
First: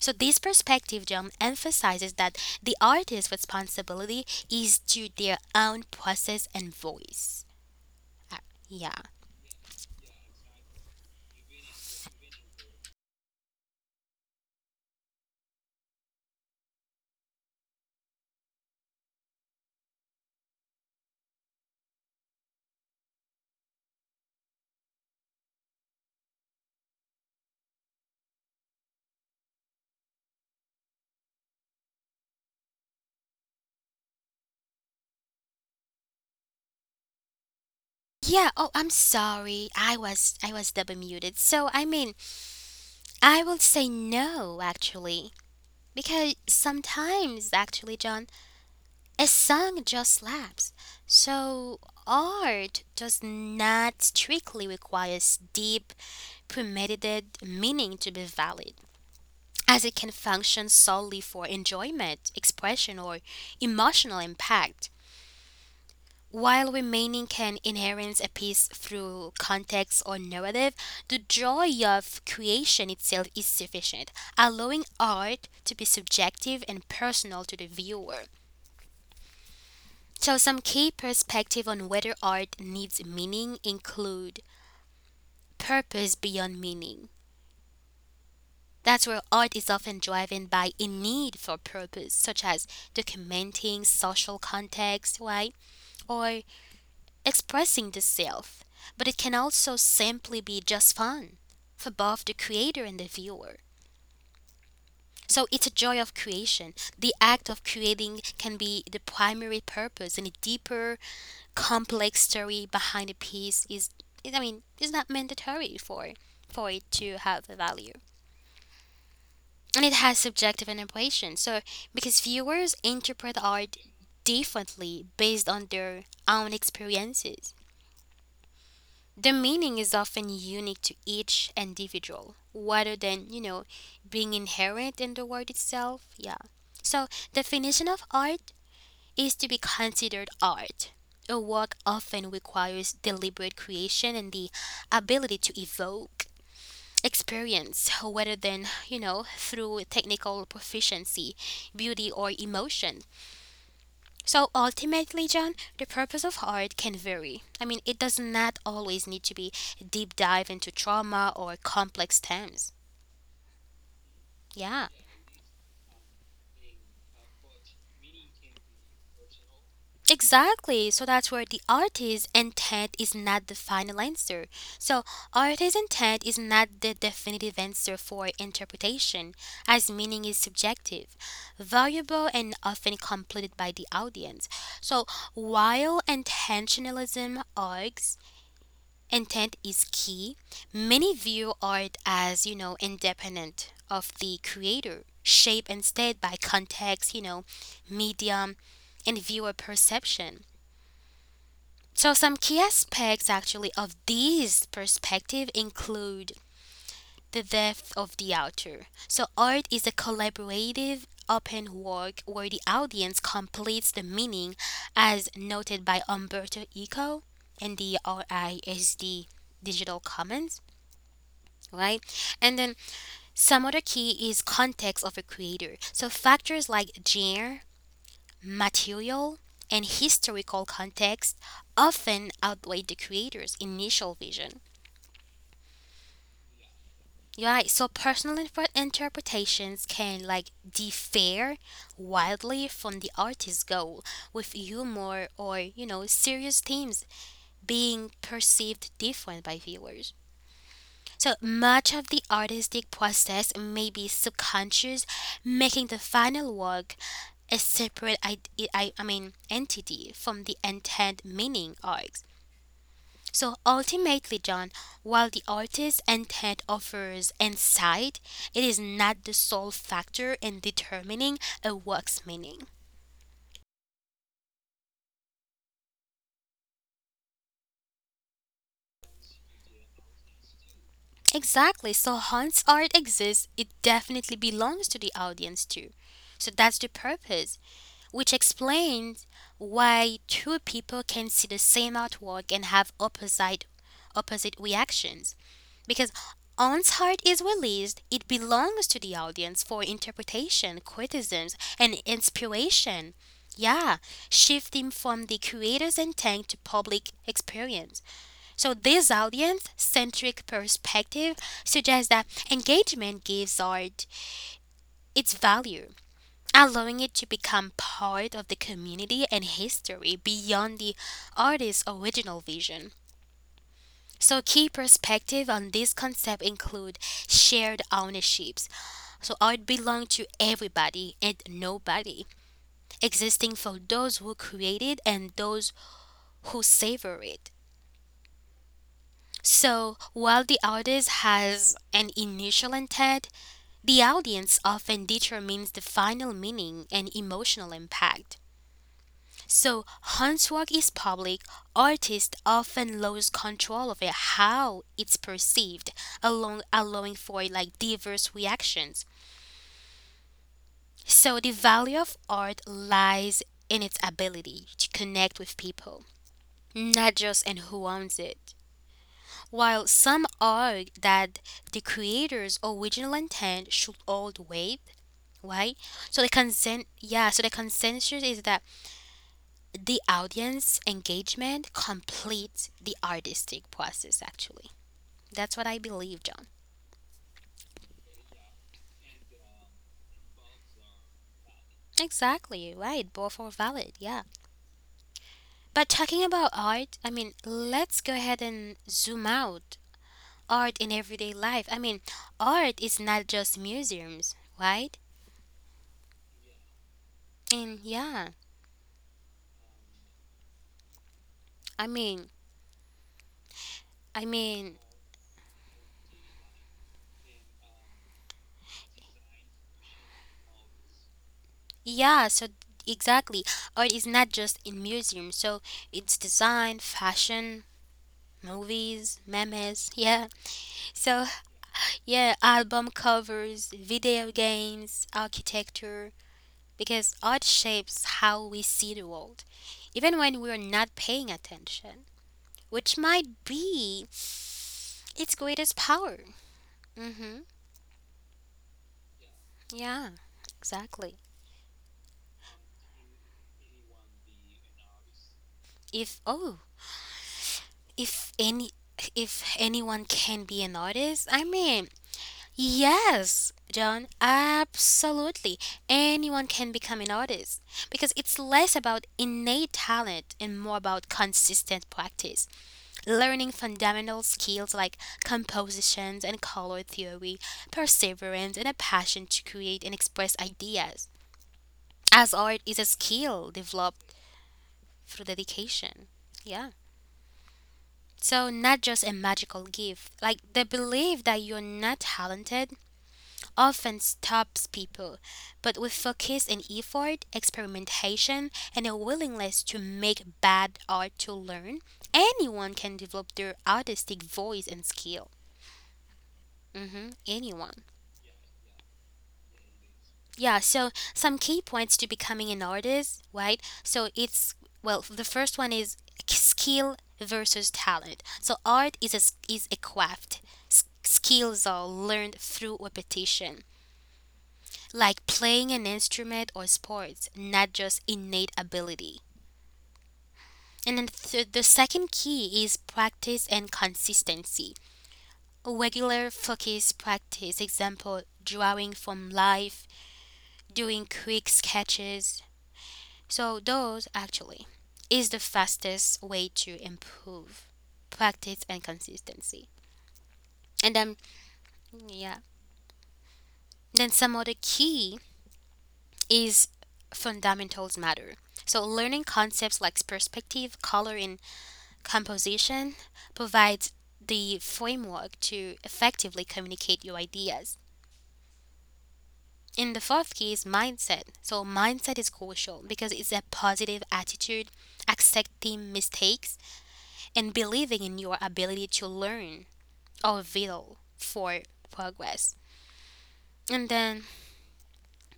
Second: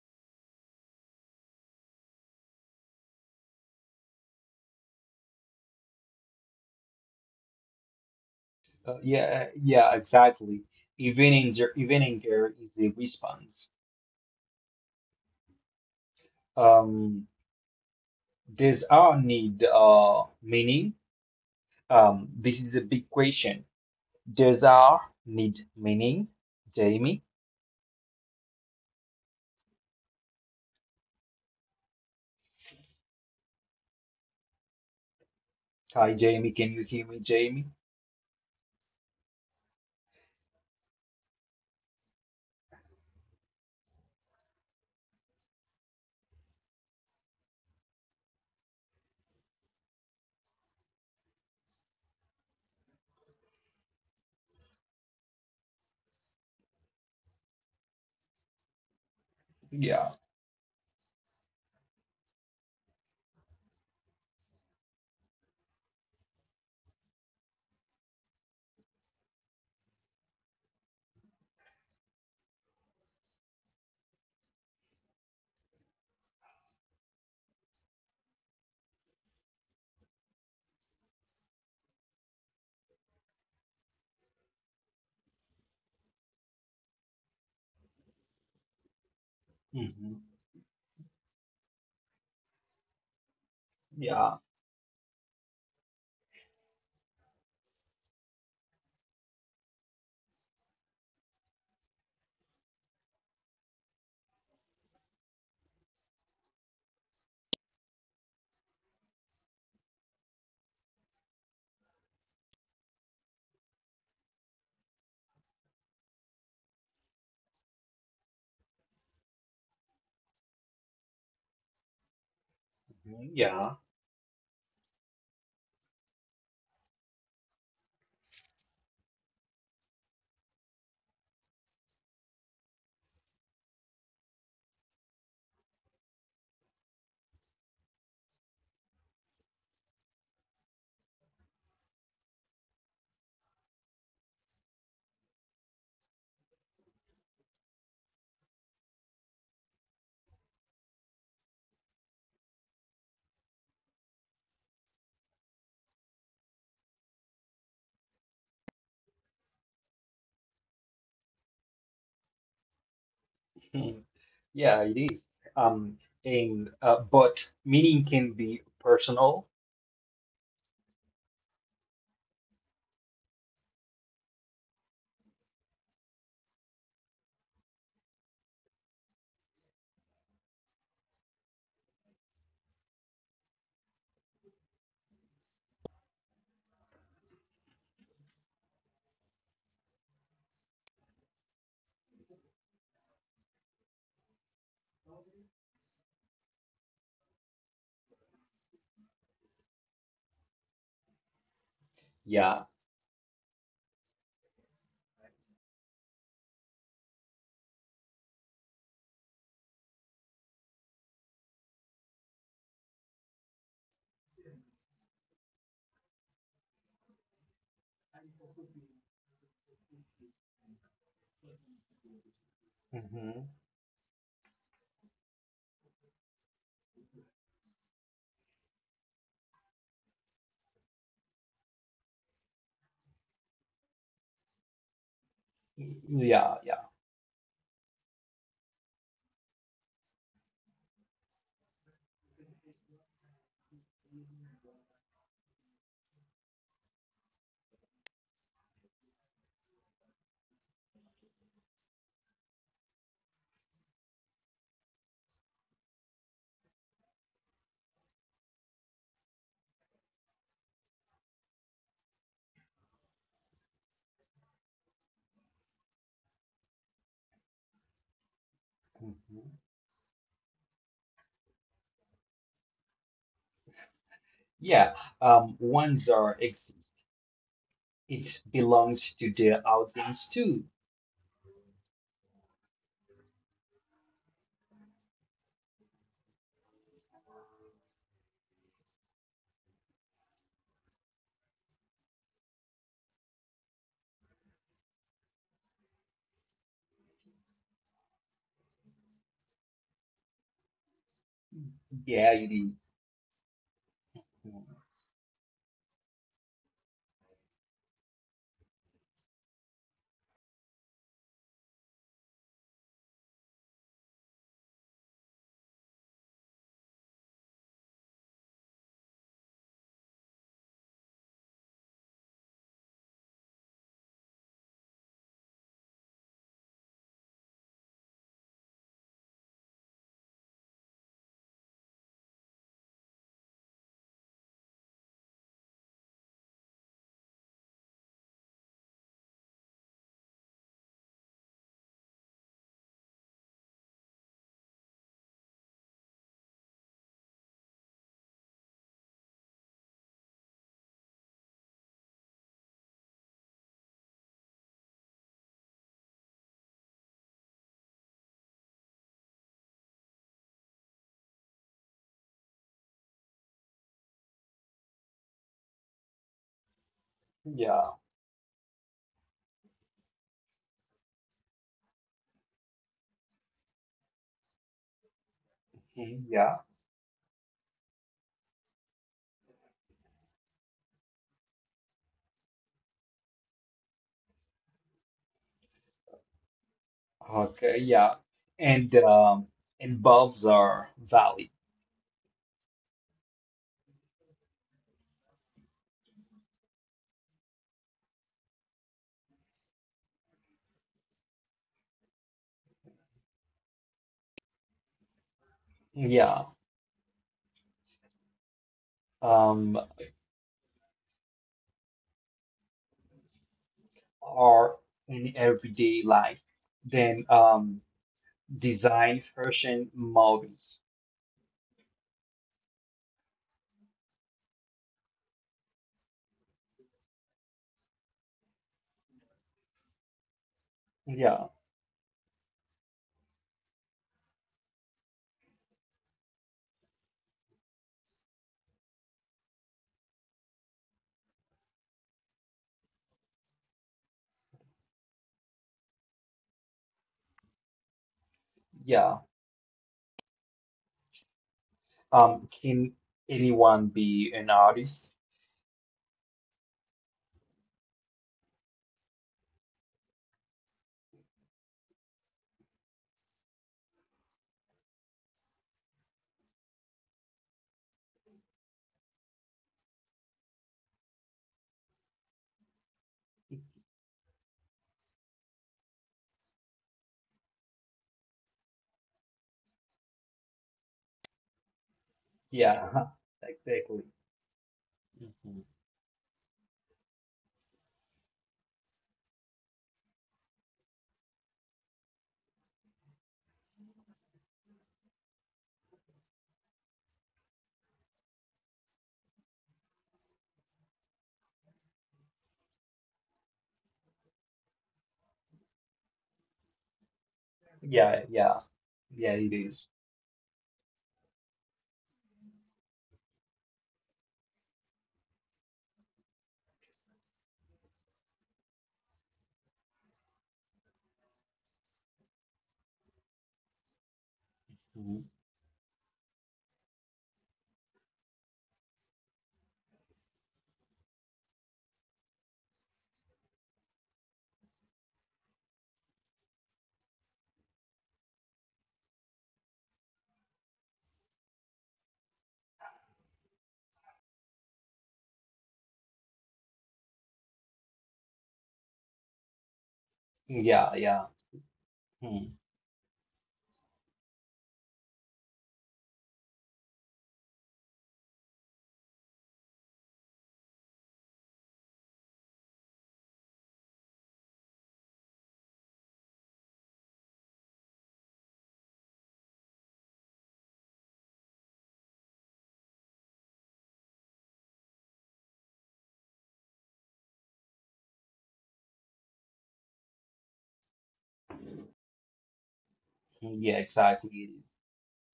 A: So this perspective, John, emphasizes that the artist's responsibility is to their own process and voice. Uh, Yeah.
B: Yeah, yeah, exactly. Even Evening, even care is a response. Um, does our need meaning? This is a big question. Does our need meaning? Jamie? Hi, Jamie. Can you hear me, Jamie?
A: Yeah, oh, I'm sorry. I was double muted. So, I mean, I will say no actually, because sometimes actually, John, a song just slaps. So, art does not strictly requires deep, premeditated meaning to be valid, as it can
B: Yeah.
A: function solely for enjoyment, expression, or emotional impact. While remaining can inherit a piece through context or narrative, the joy of creation itself is sufficient, allowing art to be subjective and personal to the viewer. So, some key perspective on whether art needs meaning include purpose beyond meaning. That's where
B: Hmm.
A: art is often driven by a need for purpose, such as
B: Yeah.
A: documenting social context, right? Or expressing the self, but it can also simply be just fun for both the creator and the viewer. So it's a joy of creation. The act of creating can be the primary purpose, and a deeper, complex story behind a piece is, I mean, is not mandatory for it to have a value. And it has subjective interpretation. So because viewers
B: Mhm,
A: interpret
B: yeah.
A: art differently based on their own experiences. The meaning is often unique to each individual, rather than, you know, being inherent in the word itself. Yeah. So, definition of art is to be considered art. A work often requires deliberate creation and the ability to evoke experience rather than, you know, through technical proficiency, beauty or emotion. So ultimately, John, the purpose of art can vary. I mean, it does not always need to be a deep dive into trauma or complex themes.
B: Hmm. Yeah,
A: Yeah,
B: it is. Um, and but meaning can be personal.
A: exactly. So that's where the artist's intent is not the final answer. So, artist's intent is not the definitive answer for interpretation, as meaning is subjective, variable, and often completed by the audience. So, while intentionalism argues intent is key. Many view art as, you know, independent of the creator, shaped instead by context, you know, medium, and viewer perception. So, some
B: Yeah.
A: key aspects actually of this perspective include the depth of the author. So, art is a collaborative, open work where the audience completes the meaning, as noted by Umberto Eco in the RISD Digital Commons, right? And then
B: Hmm.
A: some other key is context of a creator. So factors like genre, material, and historical context often outweigh the creator's initial vision.
B: Yeah. Yeah.
A: Right, so personal interpretations can like differ wildly from the artist's goal, with humor or you know serious themes being perceived different by viewers. So much of the artistic process may be subconscious, making the final work a separate I mean entity from the intent meaning arcs. So ultimately, John, while the artist's intent offers insight, it is not the
B: Mhm.
A: sole factor in determining a work's meaning.
B: Yeah, ones are exist. It belongs to the audience too.
A: Exactly. So once art exists, it definitely belongs to the audience too. So that's the purpose, which explains why two people can see the same artwork and have opposite reactions. Because once art is released, it belongs to the audience for interpretation, criticisms, and
B: Yeah, it is.
A: inspiration. Yeah, shifting from the creator's intent to public experience. So, this audience centric perspective suggests that engagement gives art its value, allowing it to become part of the community and history beyond the artist's original vision. So key perspective on this concept include shared ownerships. So art belongs to everybody and nobody, existing for those who create it and those who savor it. So while the artist has an initial intent, the audience often determines the final meaning and emotional impact. So handwork is public. Artists often lose control of it, how it's perceived, along allowing for like diverse reactions. So the value of art lies in its ability to connect with people, not just in who
B: Yeah,
A: owns it. While some argue that the creator's original intent should hold weight, right? So
B: mhm,
A: the
B: yeah.
A: consent, yeah. So the consensus is that the audience engagement completes the artistic process, actually. That's what I believe, John.
B: Okay, yeah. And and bulbs are valid.
A: Exactly right, both are valid, yeah. But talking about art, I mean, let's go ahead and zoom out. Art in everyday life. I mean, art is not just museums, right?
B: Yeah,
A: And yeah,
B: um,
A: i mean I mean,
B: are in everyday life. Then design fashion models.
A: yeah, so exactly. Art is not just in museums. So it's design, fashion, movies, memes. Yeah. So
B: Yeah,
A: yeah, album covers, video games, architecture, because art shapes how we see the world, even when we're not paying attention, which might be its greatest power. Mm-hmm.
B: yeah.
A: Yeah, exactly.
B: Can anyone be an artist?
A: If, oh, if any. If anyone can be an artist, I mean, yes, John, absolutely. Anyone can become an artist because it's less about innate talent and more about consistent practice. Learning fundamental skills like compositions and color theory, perseverance, and a passion to create and express ideas. As art is a
B: Yeah,
A: skill developed
B: exactly.
A: through
B: Mm-hmm.
A: dedication. Yeah. So, not just a magical gift. Like the belief that you're not talented often stops people, but with focus and effort, experimentation, and a willingness to make bad art to learn, anyone can develop their artistic voice and skill. Anyone.
B: Yeah, yeah, yeah, it is.
A: Yeah, so some key points to becoming an artist, right? So it's, well, the first one is skill versus talent. So art is a, is a craft. Skills are learned through repetition, like
B: Mhm.
A: playing an instrument or sports, not just innate ability. And then the second key is practice and consistency. Regular focus practice, example, drawing from life, doing quick sketches. So, those actually is the fastest way to improve practice and consistency. And
B: Yeah,
A: then,
B: yeah,
A: yeah,
B: Mhm.
A: then some other key is fundamentals matter. So, learning concepts like perspective, color, and composition provides the framework to effectively communicate your ideas. In the fourth key is mindset. So, mindset is crucial because it's a positive attitude, accepting mistakes, and believing in your ability to learn or vital for progress.
B: Yeah,
A: And then,
B: exactly. It is.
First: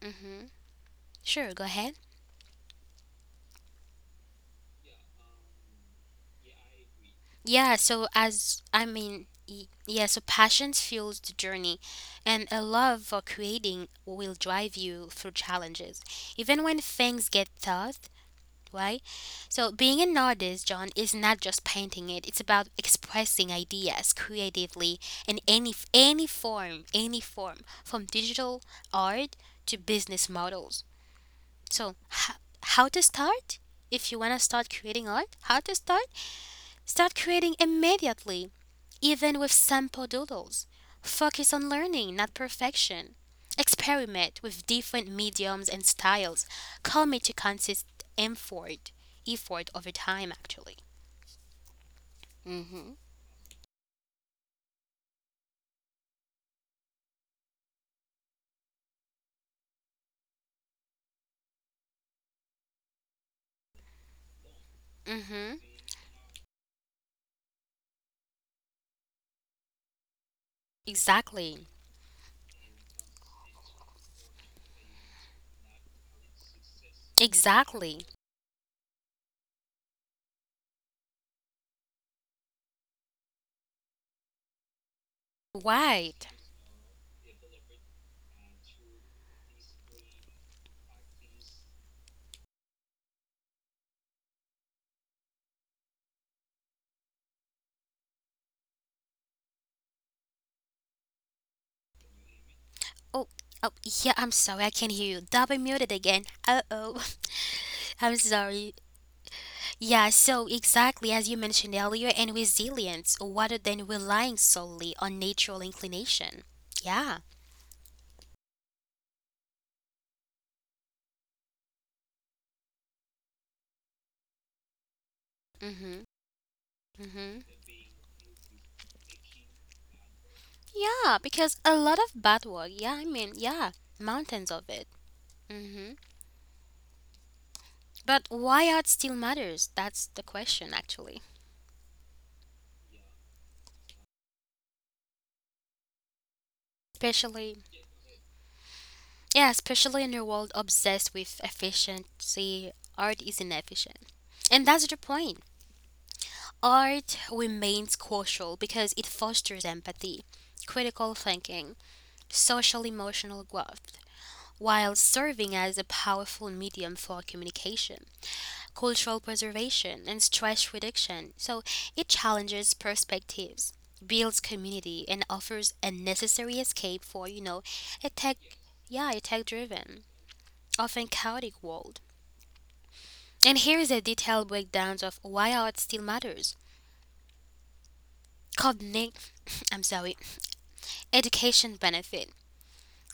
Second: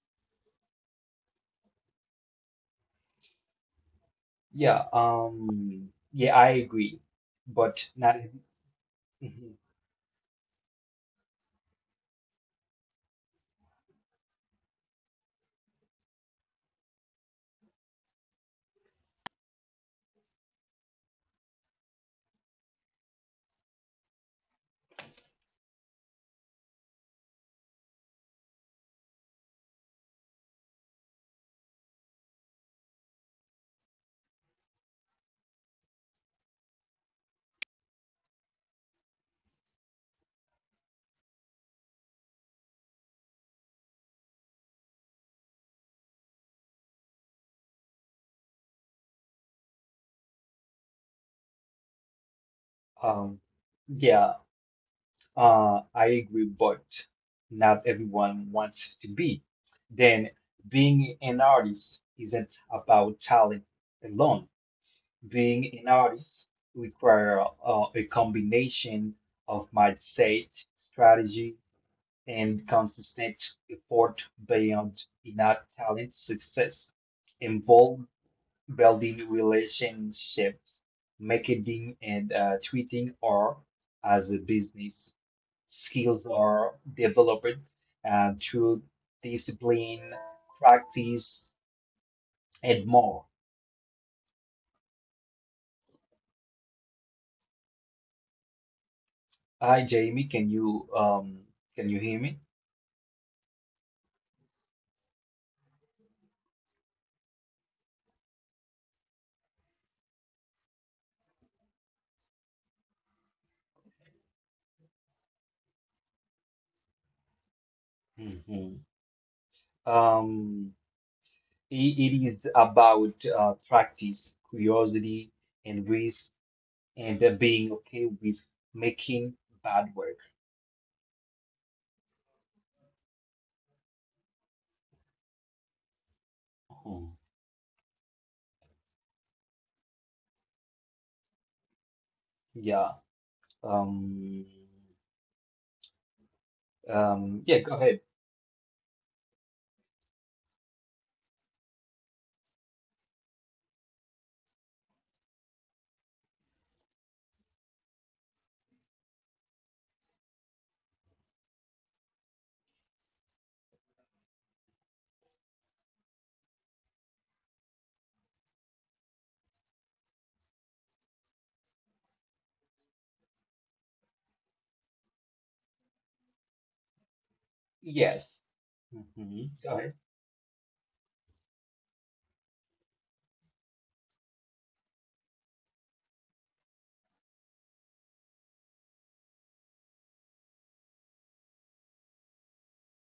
A: hmm, sure, go ahead.
B: Yeah, yeah, I agree.
A: Yeah,
B: But
A: so
B: not,
A: as I mean,
B: Mhm.
A: yeah, so passion fuels the journey, and a love for creating will drive you through challenges, even when things get tough, right? So being an artist, John, is not just painting it; it's about expressing ideas creatively in any form, any form, from digital art to business models. So, how to start? If you want to start creating art, how to start? Start creating immediately, even with sample doodles. Focus on learning, not perfection. Experiment with different mediums and styles. Commit to consistent effort, effort over time, actually.
B: um, yeah, I agree, but not everyone wants to be. Then being an artist isn't about talent alone.
A: Mm-hmm.
B: Being an artist require a combination of mindset, strategy,
A: Exactly.
B: and consistent effort beyond innate talent. Success involved
A: Exactly.
B: building relationships, marketing and tweeting or as a business. Skills
A: Right.
B: are developed through discipline, practice, and more. Hi, Jamie. Can you hear me?
A: Oh, oh, yeah, I'm sorry, I can't hear you. Double muted again. Uh-oh. I'm sorry. Yeah, so exactly as you mentioned earlier, and resilience rather than relying solely on natural inclination. Yeah.
B: Mhm. Um, i- it is about practice, curiosity, and
A: Mhm.
B: risk and they
A: Mhm.
B: being okay with making bad work.
A: Yeah, because a lot of bad work. Yeah, I mean, yeah, mountains of it. Mhm.
B: Hmm.
A: But why art still matters? That's the question, actually.
B: Yeah. Um, yeah,
A: Especially,
B: go ahead.
A: yeah, especially in a world obsessed with efficiency, art is inefficient, and that's the point. Art remains crucial because it fosters empathy, critical thinking, social emotional growth, while serving as a powerful medium for communication, cultural preservation, and stress reduction. So it challenges perspectives, builds community, and offers a necessary escape for, you know, a tech,
B: Yes.
A: yeah, a tech
B: Hmm. Go ahead.
A: driven, often chaotic world. And here's a detailed breakdown of why art still matters. Cognitive, I'm sorry, education benefit,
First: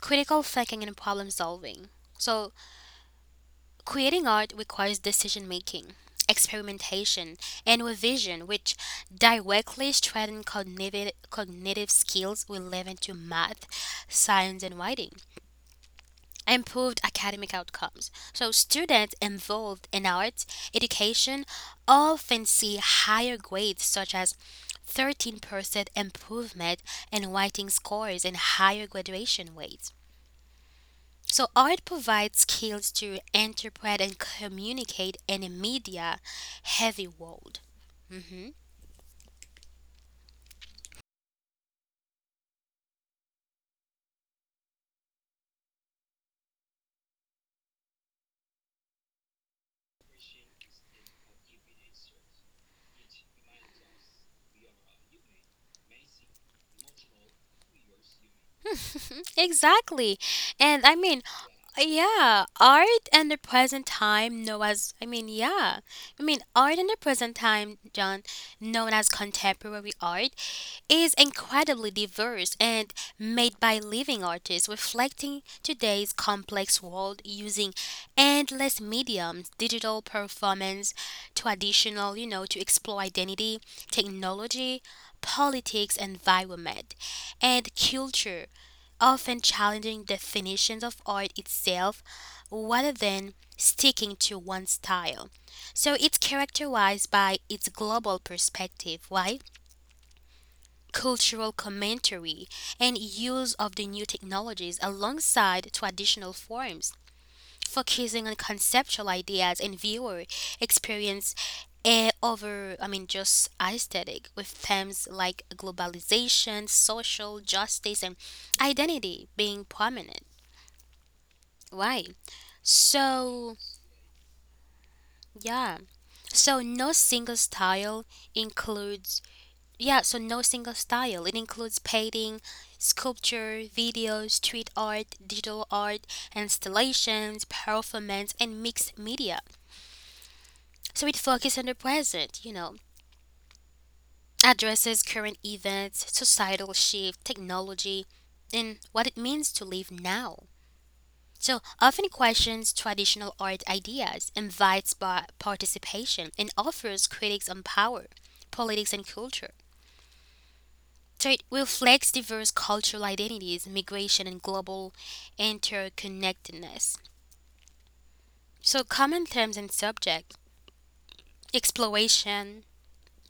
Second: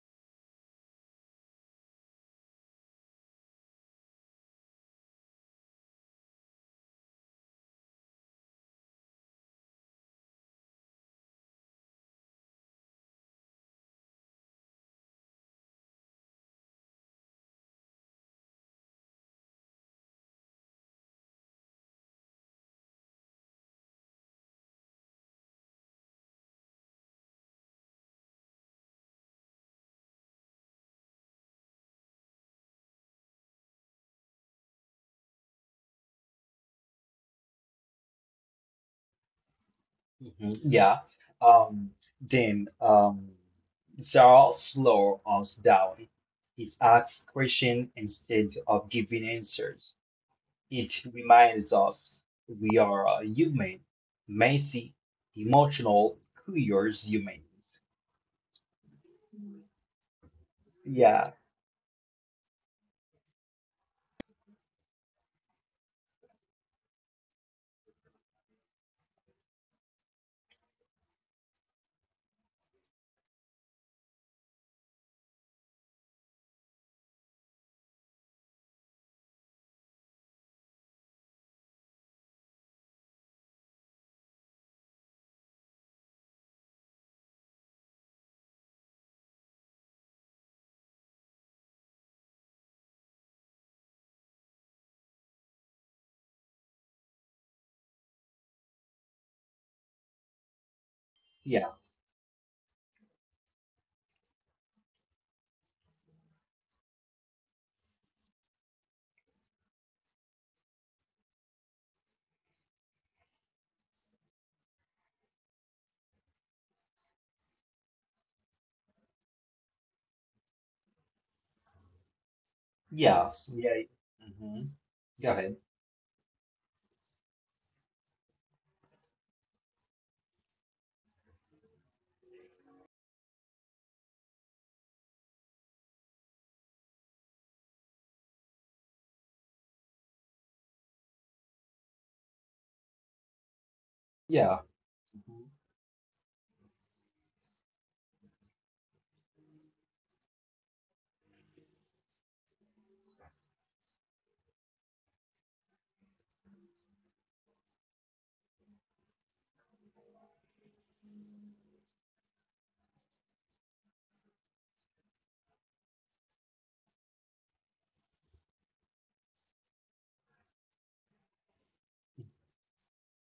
A: critical thinking and problem solving. So, creating art requires decision making, experimentation, and revision, which directly strengthen cognitive skills relevant to math, science, and writing. Improved academic outcomes. So, students involved in art education often see higher grades, such as 13% improvement in writing scores and higher graduation rates. So art provides skills to interpret and communicate in a media heavy world. Hmm
B: Hmm. Yeah. Um, then Charles slow us down. It asks questions instead of giving answers. It reminds us we are a human, messy, emotional, curious humans.
A: Exactly. And I mean,
B: Yeah.
A: yeah, art in the present time known as I mean, yeah. I mean, art in the present time, John, known as contemporary art is incredibly diverse and made by living artists reflecting today's complex world using endless mediums, digital performance, traditional, you know, to explore identity, technology, politics, environment, and culture, often challenging definitions of art itself rather than sticking to one style. So it's characterized by its global perspective. Why? Cultural
B: Yeah.
A: commentary, and use of the new technologies alongside traditional forms, focusing on conceptual ideas and viewer experience eh, over, I mean, just aesthetic, with themes like globalization, social justice, and identity being prominent. Right.
B: Yeah,
A: So,
B: yeah. Mm-hmm. Go ahead.
A: yeah. So, no single style includes yeah, so no single style. It includes painting, sculpture, videos, street art, digital art, installations, performance, and mixed media. So it focuses on the present, you know,
B: Yeah.
A: addresses current
B: Mhm.
A: events, societal shift, technology, and what it means to live now. So often questions traditional art ideas, invites by participation, and offers critics on power, politics, and culture. So it reflects diverse cultural identities, migration, and global interconnectedness. So, common themes and subjects exploration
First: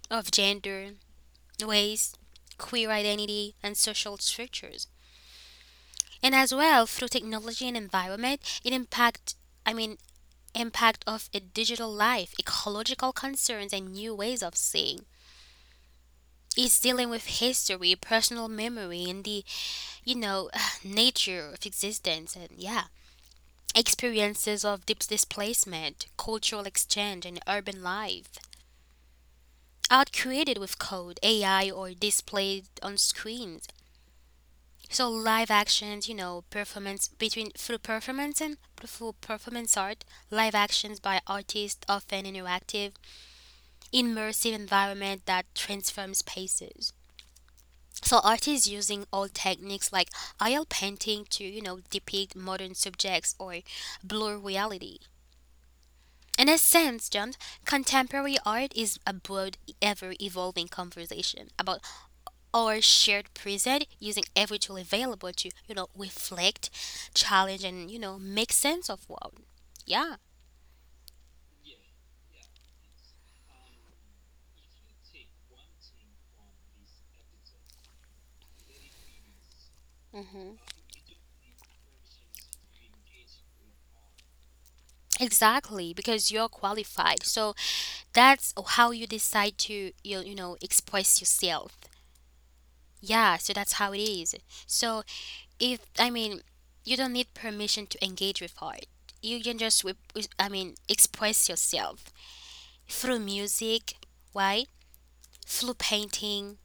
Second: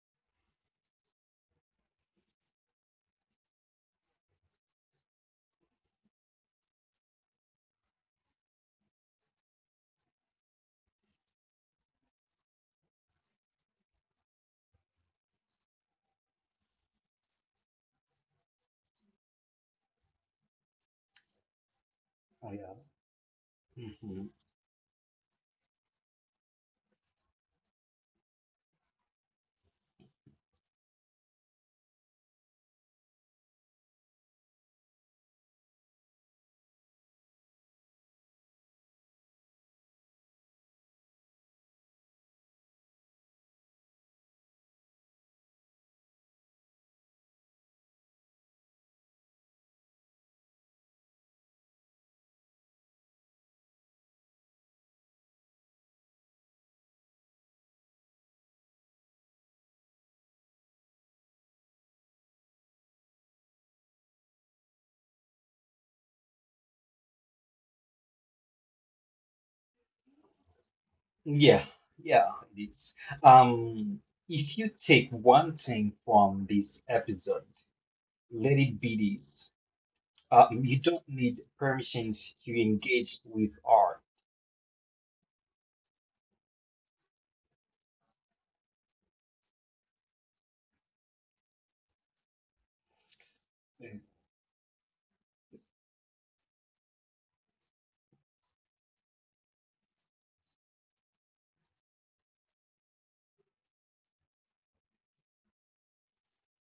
A: of gender, race, queer identity, and social structures. And as well, through technology and environment, it impact, I mean, impact of a digital life, ecological concerns, and new ways of seeing. It's dealing with history, personal memory, and the, you know, nature of existence. And
B: Oh, yeah.
A: yeah.
B: Hmm.
A: Experiences of deep displacement, cultural exchange, and urban life. Art created with code, AI, or displayed on screens. So live actions, you know, performance between through performance and through performance art, live actions by artists often interactive, immersive environment that transforms spaces. So artists using old techniques like oil painting to, you know, depict modern subjects or blur reality. In a sense, John, contemporary art is a broad, ever evolving conversation about our shared present using every tool available to, you know, reflect, challenge, and, you know, make sense of world. Yeah.
B: Yeah, yeah, it is. Um, if you take one thing from this episode, let it be this.
A: Hmm.
B: You don't need permissions to engage with art.
A: Exactly, because you're qualified. So that's how you decide to express yourself. Yeah, so that's how it
B: Mm.
A: is. So if I mean you don't need permission to engage with art. You can just express yourself through music, right? Through painting.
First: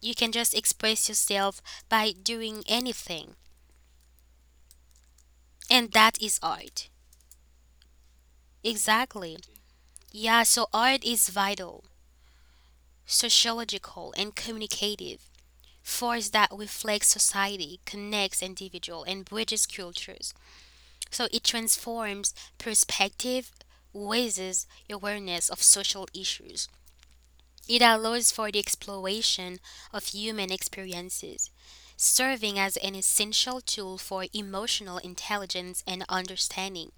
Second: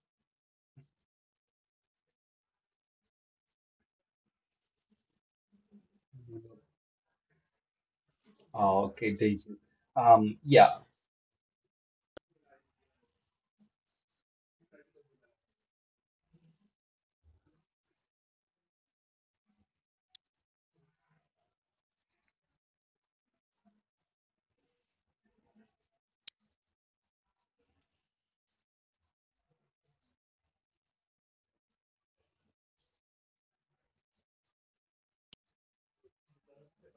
A: You can just express yourself by doing anything. And that is art.
B: Oh, okay,
A: Exactly.
B: thank you.
A: Yeah, so
B: Yeah.
A: art is vital, sociological, and communicative. Force that reflects society, connects individual, and bridges cultures. So it transforms perspective, raises awareness of social issues. It allows for the exploration of human experiences, serving as an essential tool for emotional intelligence and understanding.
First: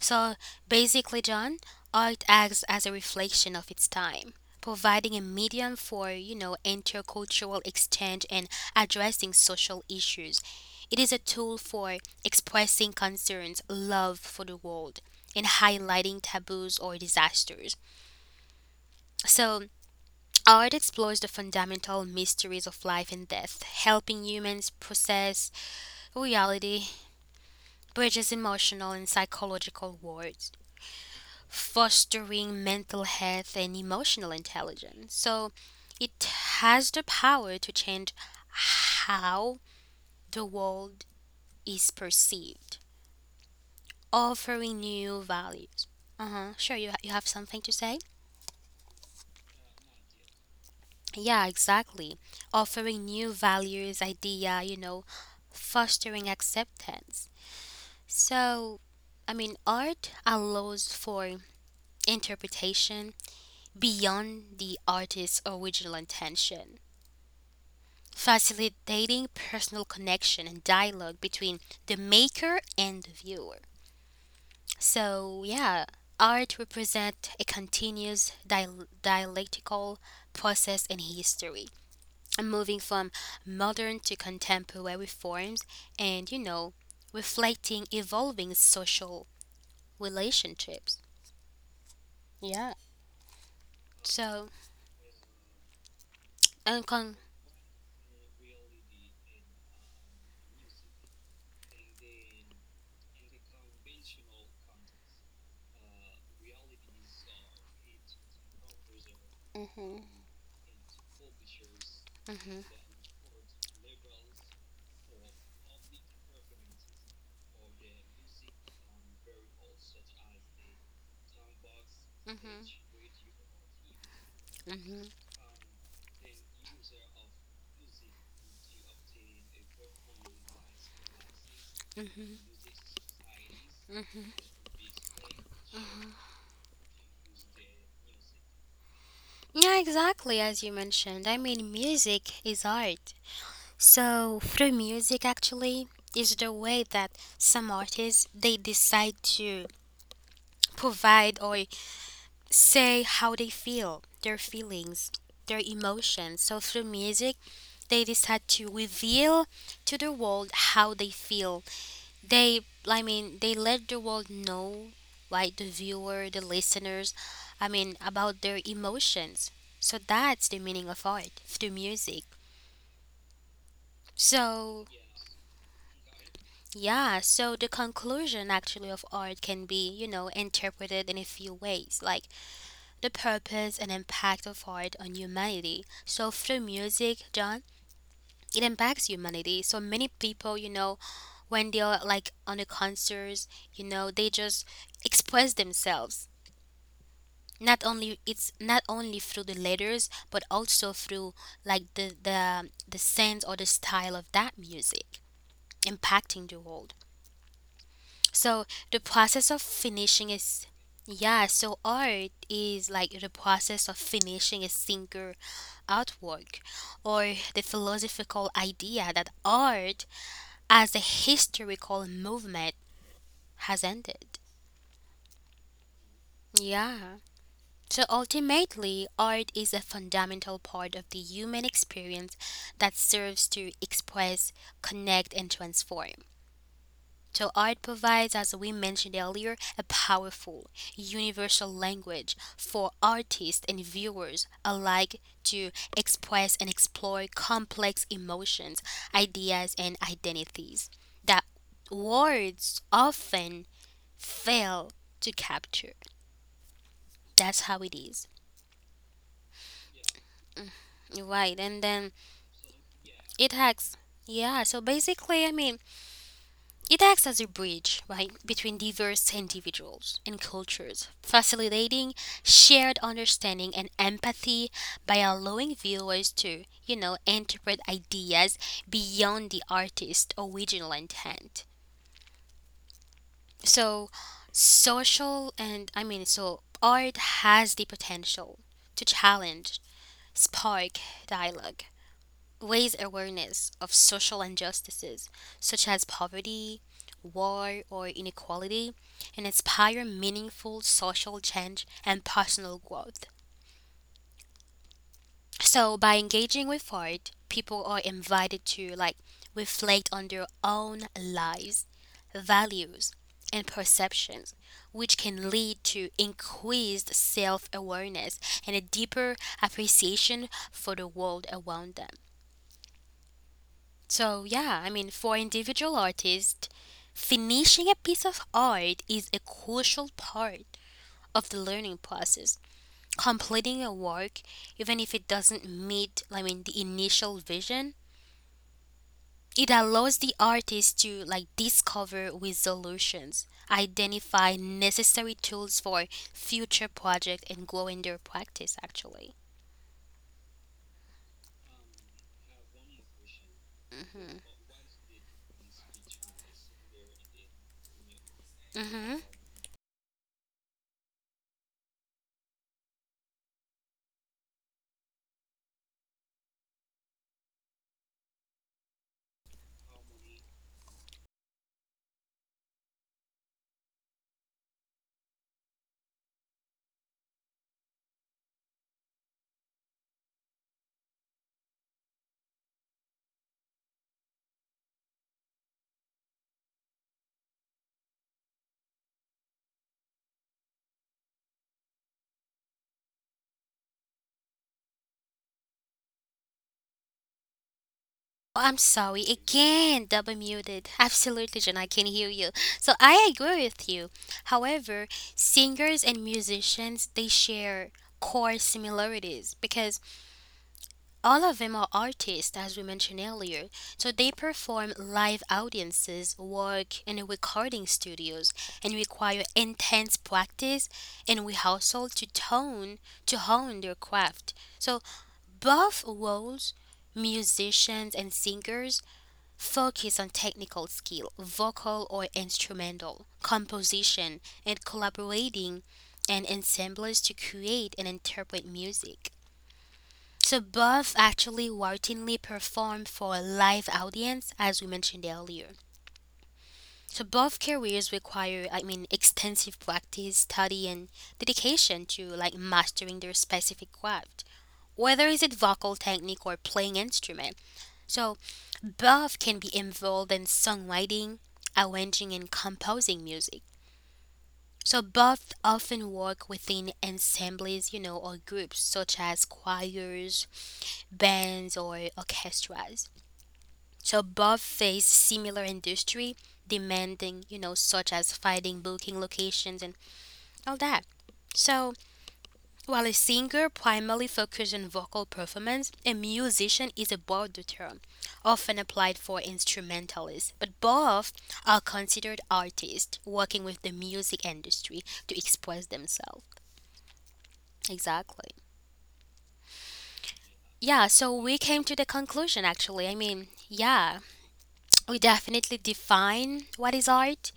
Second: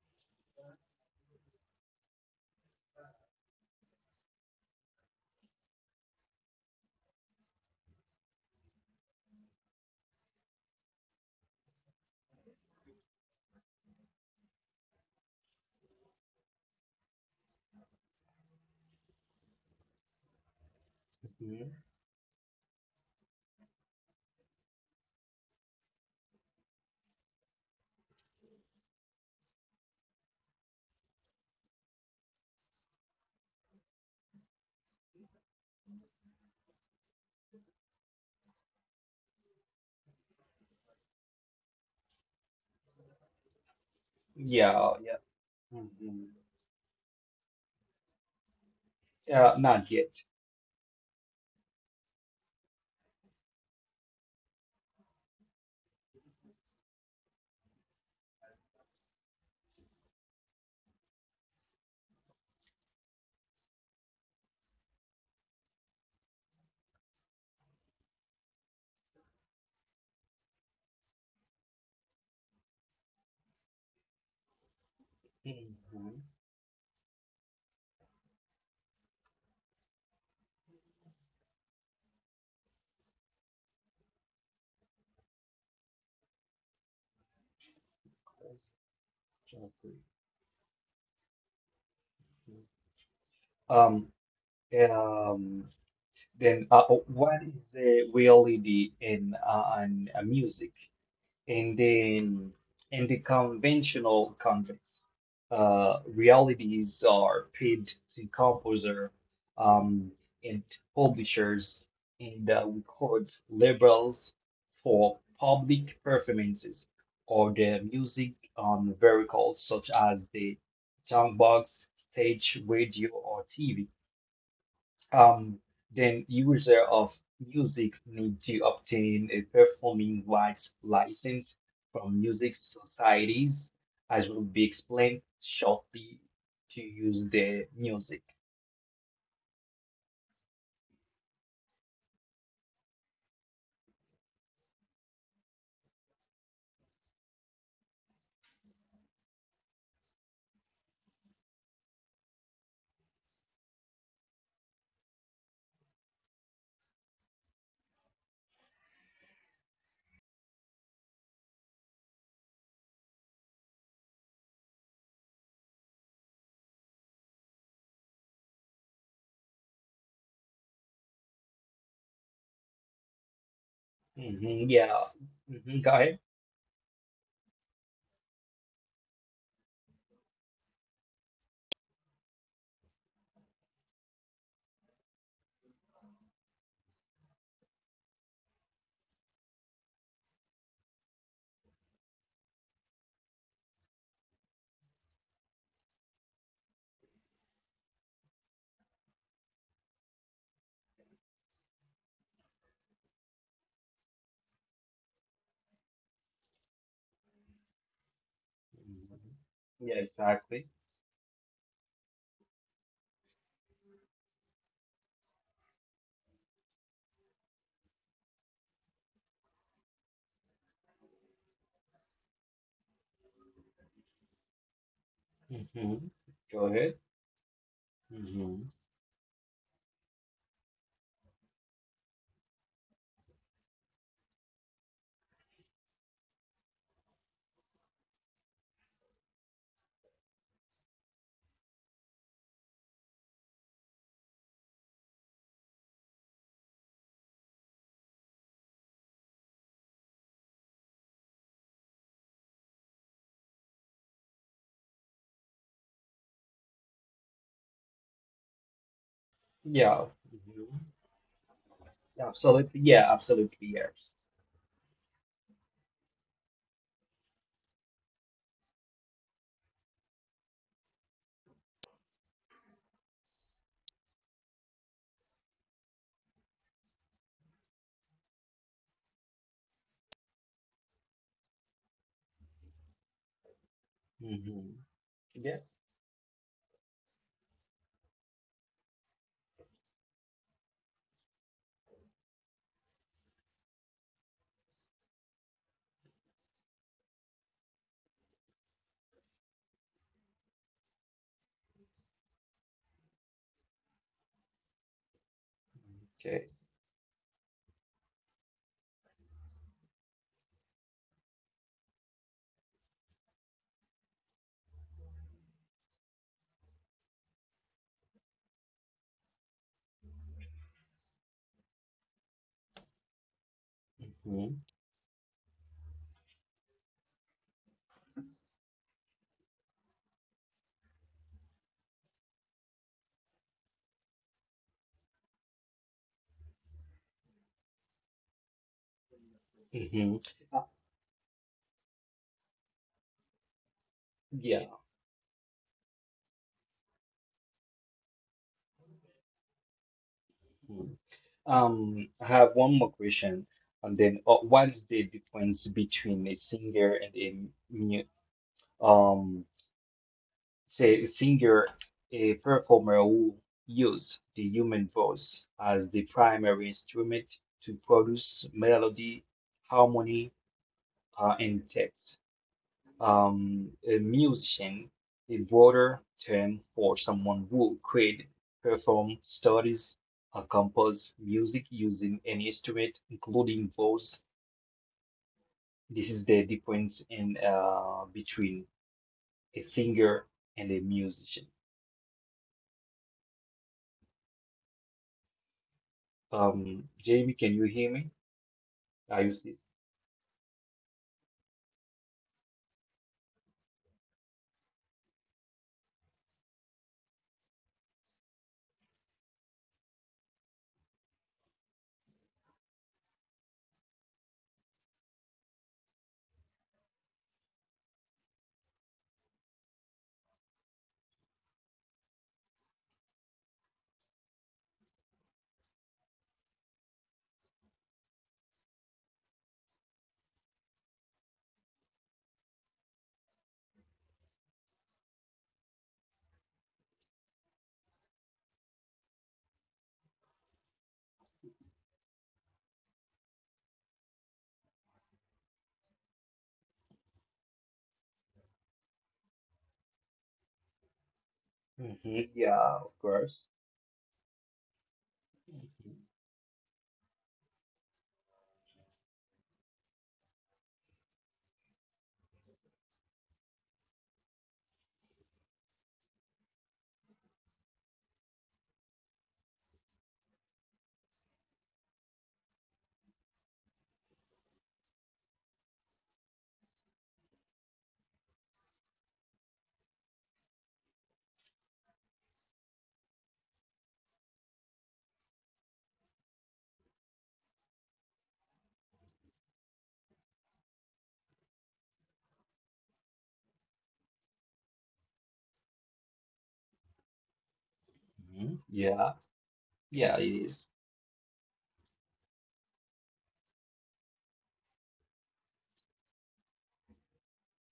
A: So basically, John, art acts as a reflection of its time, providing a medium for, you know, intercultural exchange and addressing social issues. It is a tool for expressing concerns, love for the world, and highlighting taboos or disasters. So art explores the
B: Mhm.
A: fundamental mysteries of life and death, helping humans process reality, bridges emotional and psychological worlds, fostering mental health and emotional intelligence. So it has the power to change how the world is perceived, offering
B: Yeah, yeah.
A: new values.
B: Hmm.
A: Uh huh. Sure, you have something to say?
B: Not yet.
A: Yeah, exactly. Offering new values, idea, you know, fostering acceptance. So, I mean, art allows for interpretation beyond the artist's original intention, facilitating personal connection and dialogue between the maker and the viewer. So, yeah,
B: Mhm.
A: art represents a continuous dialectical process in history. I'm moving from modern to contemporary forms and, you know, reflecting evolving social
B: Okay.
A: relationships. Yeah.
B: Um,
A: So,
B: um, Then,
A: and con-
B: what is the reality in music in the in the conventional context? Realities are paid to composer, um,
A: Mm-hmm.
B: and publishers and
A: Hmm,
B: record labels for public performances or the music on vehicles such as the soundbox, stage, radio, or TV.
A: hmm, hmm,
B: Um, then user of music need to obtain a performing rights license from music societies, as
A: hmm.
B: will be explained shortly, to use their music.
A: Yeah, exactly as you mentioned. I mean, music is art. So, through music actually is the way that some artists they decide to provide or say how they feel, their feelings, their emotions. So through music, they decide to reveal to the world how they feel. They, I mean, they let the world know, like the viewer, the listeners, I mean, about their emotions. So that's the meaning of art through music.
B: Hmm yeah.
A: So,
B: Hmm. Go ahead.
A: yeah, so the conclusion actually of art can be, you know, interpreted in a few ways. Like the purpose and impact of art on humanity. So through music, John, it impacts humanity. So many people, you know, when they are like on the concerts, you know, they just express themselves. Not only it's not only through the letters, but also through like the sense or the style of that music impacting the world. So the
B: Mhm.
A: process of
B: Yeah,
A: finishing
B: exactly.
A: is, yeah, so art is like the process of finishing a singer. Artwork or the philosophical idea that art as a historical movement has ended.
B: Hmm. Go ahead.
A: Yeah. So
B: Hmm.
A: ultimately, art is a fundamental part of the human experience that serves to express, connect, and transform. So art provides, as we mentioned earlier, a powerful, universal language for artists and viewers alike to express and explore complex emotions, ideas, and identities that words often fail to capture. That's how it is.
B: Yeah. Hmm.
A: Right, and then
B: Absolutely. Yeah, absolutely.
A: it acts.
B: Yes.
A: Yeah, so basically, I mean, it acts as a bridge, right, between diverse individuals and cultures, facilitating shared understanding and empathy by allowing viewers to, you know, interpret ideas beyond the artist's original intent. So,
B: Hmm. Yeah.
A: social and I mean, so art has the potential to challenge, spark dialogue, raise awareness of social injustices such as poverty, war, or inequality, and inspire meaningful social change and personal growth. So, by
B: Okay.
A: engaging with art, people are invited to like reflect on their own lives, values, and perceptions, which can lead to increased self awareness and a deeper appreciation for the world around them.
B: Hmm
A: So, yeah, I mean, for individual artists, finishing a piece of art is a crucial part of the learning process. Completing a work, even if it doesn't meet, I mean, the initial vision, it
B: hmm
A: allows the artist to like discover resolutions,
B: yeah.
A: identify necessary tools for future project, and grow in their practice. Actually.
B: I have one more question, and then what is the difference between a singer and a mu
A: Mhm.
B: um say a singer, a performer who use the human voice as the primary instrument to produce melody, harmony, and text? A musician, a broader term for someone who could perform, studies, or composes music using an instrument, including voice. This is the difference in between a singer and a musician. Jamie, can you hear me?
A: Oh, I'm
B: Are
A: sorry.
B: you?
A: Again, double muted. Absolutely, Jen, I can hear you. So I agree with you. However, singers and musicians, they share core similarities because all of them are artists, as we mentioned earlier. So they perform live audiences, work in recording studios, and require intense practice and rehearsal to hone their craft. So both roles, musicians and singers, focus on technical skill, vocal or instrumental, composition, and collaborating and ensembles to create and interpret music. So both actually routinely perform for a live audience as we mentioned earlier. So both careers require, I mean, extensive practice, study and
B: Hmm.
A: dedication to like
B: Yeah, of
A: mastering
B: course.
A: their specific craft, whether is it vocal technique or playing instrument. So both can be involved in songwriting, arranging, and composing music. So both often work within ensembles, you know, or groups such as choirs, bands, or orchestras. So both face similar industry demanding, you know, such as finding booking locations and all that. So while a singer primarily focuses on vocal performance, a musician is a broader term, often applied for instrumentalists. But both are considered artists working with the music industry to express themselves.
B: Mhm.
A: Exactly.
B: Yeah, yeah, it is.
A: Yeah, so we came to the conclusion actually. I mean, yeah, we definitely define what is art.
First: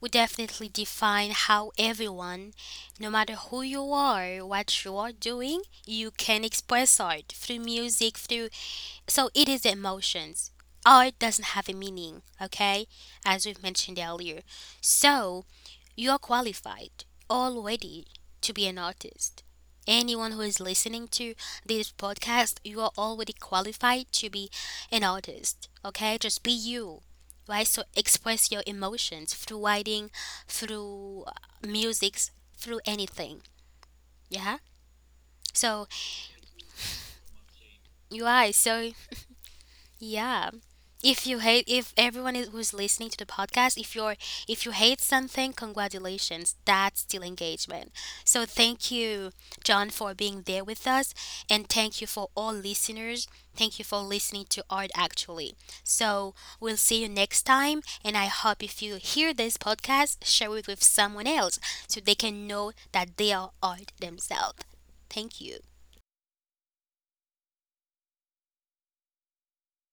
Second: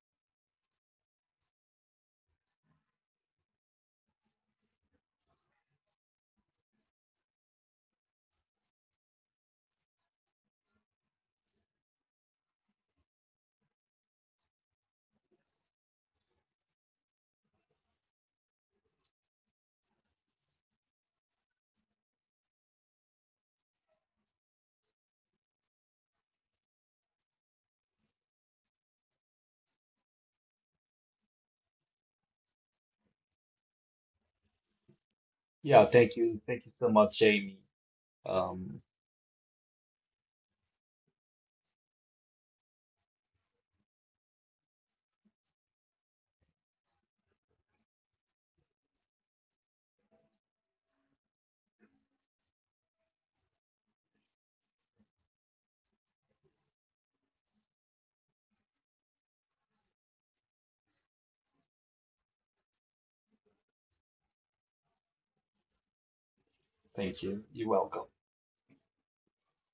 A: We definitely define how everyone, no matter who you are, what you are doing, you can express art through music, through, so it is the emotions. Art doesn't have a meaning, okay? As we've mentioned earlier. So you are qualified already to be an artist. Anyone who is listening to this podcast, you are already qualified to be an artist, okay? Just be you, right? So express your emotions through writing, through music, through anything, yeah?
B: Yeah,
A: So
B: thank you. Thank you so much, Jamie.
A: you are,
B: Um,
A: so yeah. If you hate, if everyone is, who's listening to the podcast, if you're, if you hate something, congratulations, that's still engagement. So thank you, John, for being there with us, and thank you for all listeners. Thank you for listening to Art Actually. So we'll see you next time, and I hope if you hear this podcast, share it with someone else so they can know that they are art themselves. Thank you.
B: thank you. You're welcome.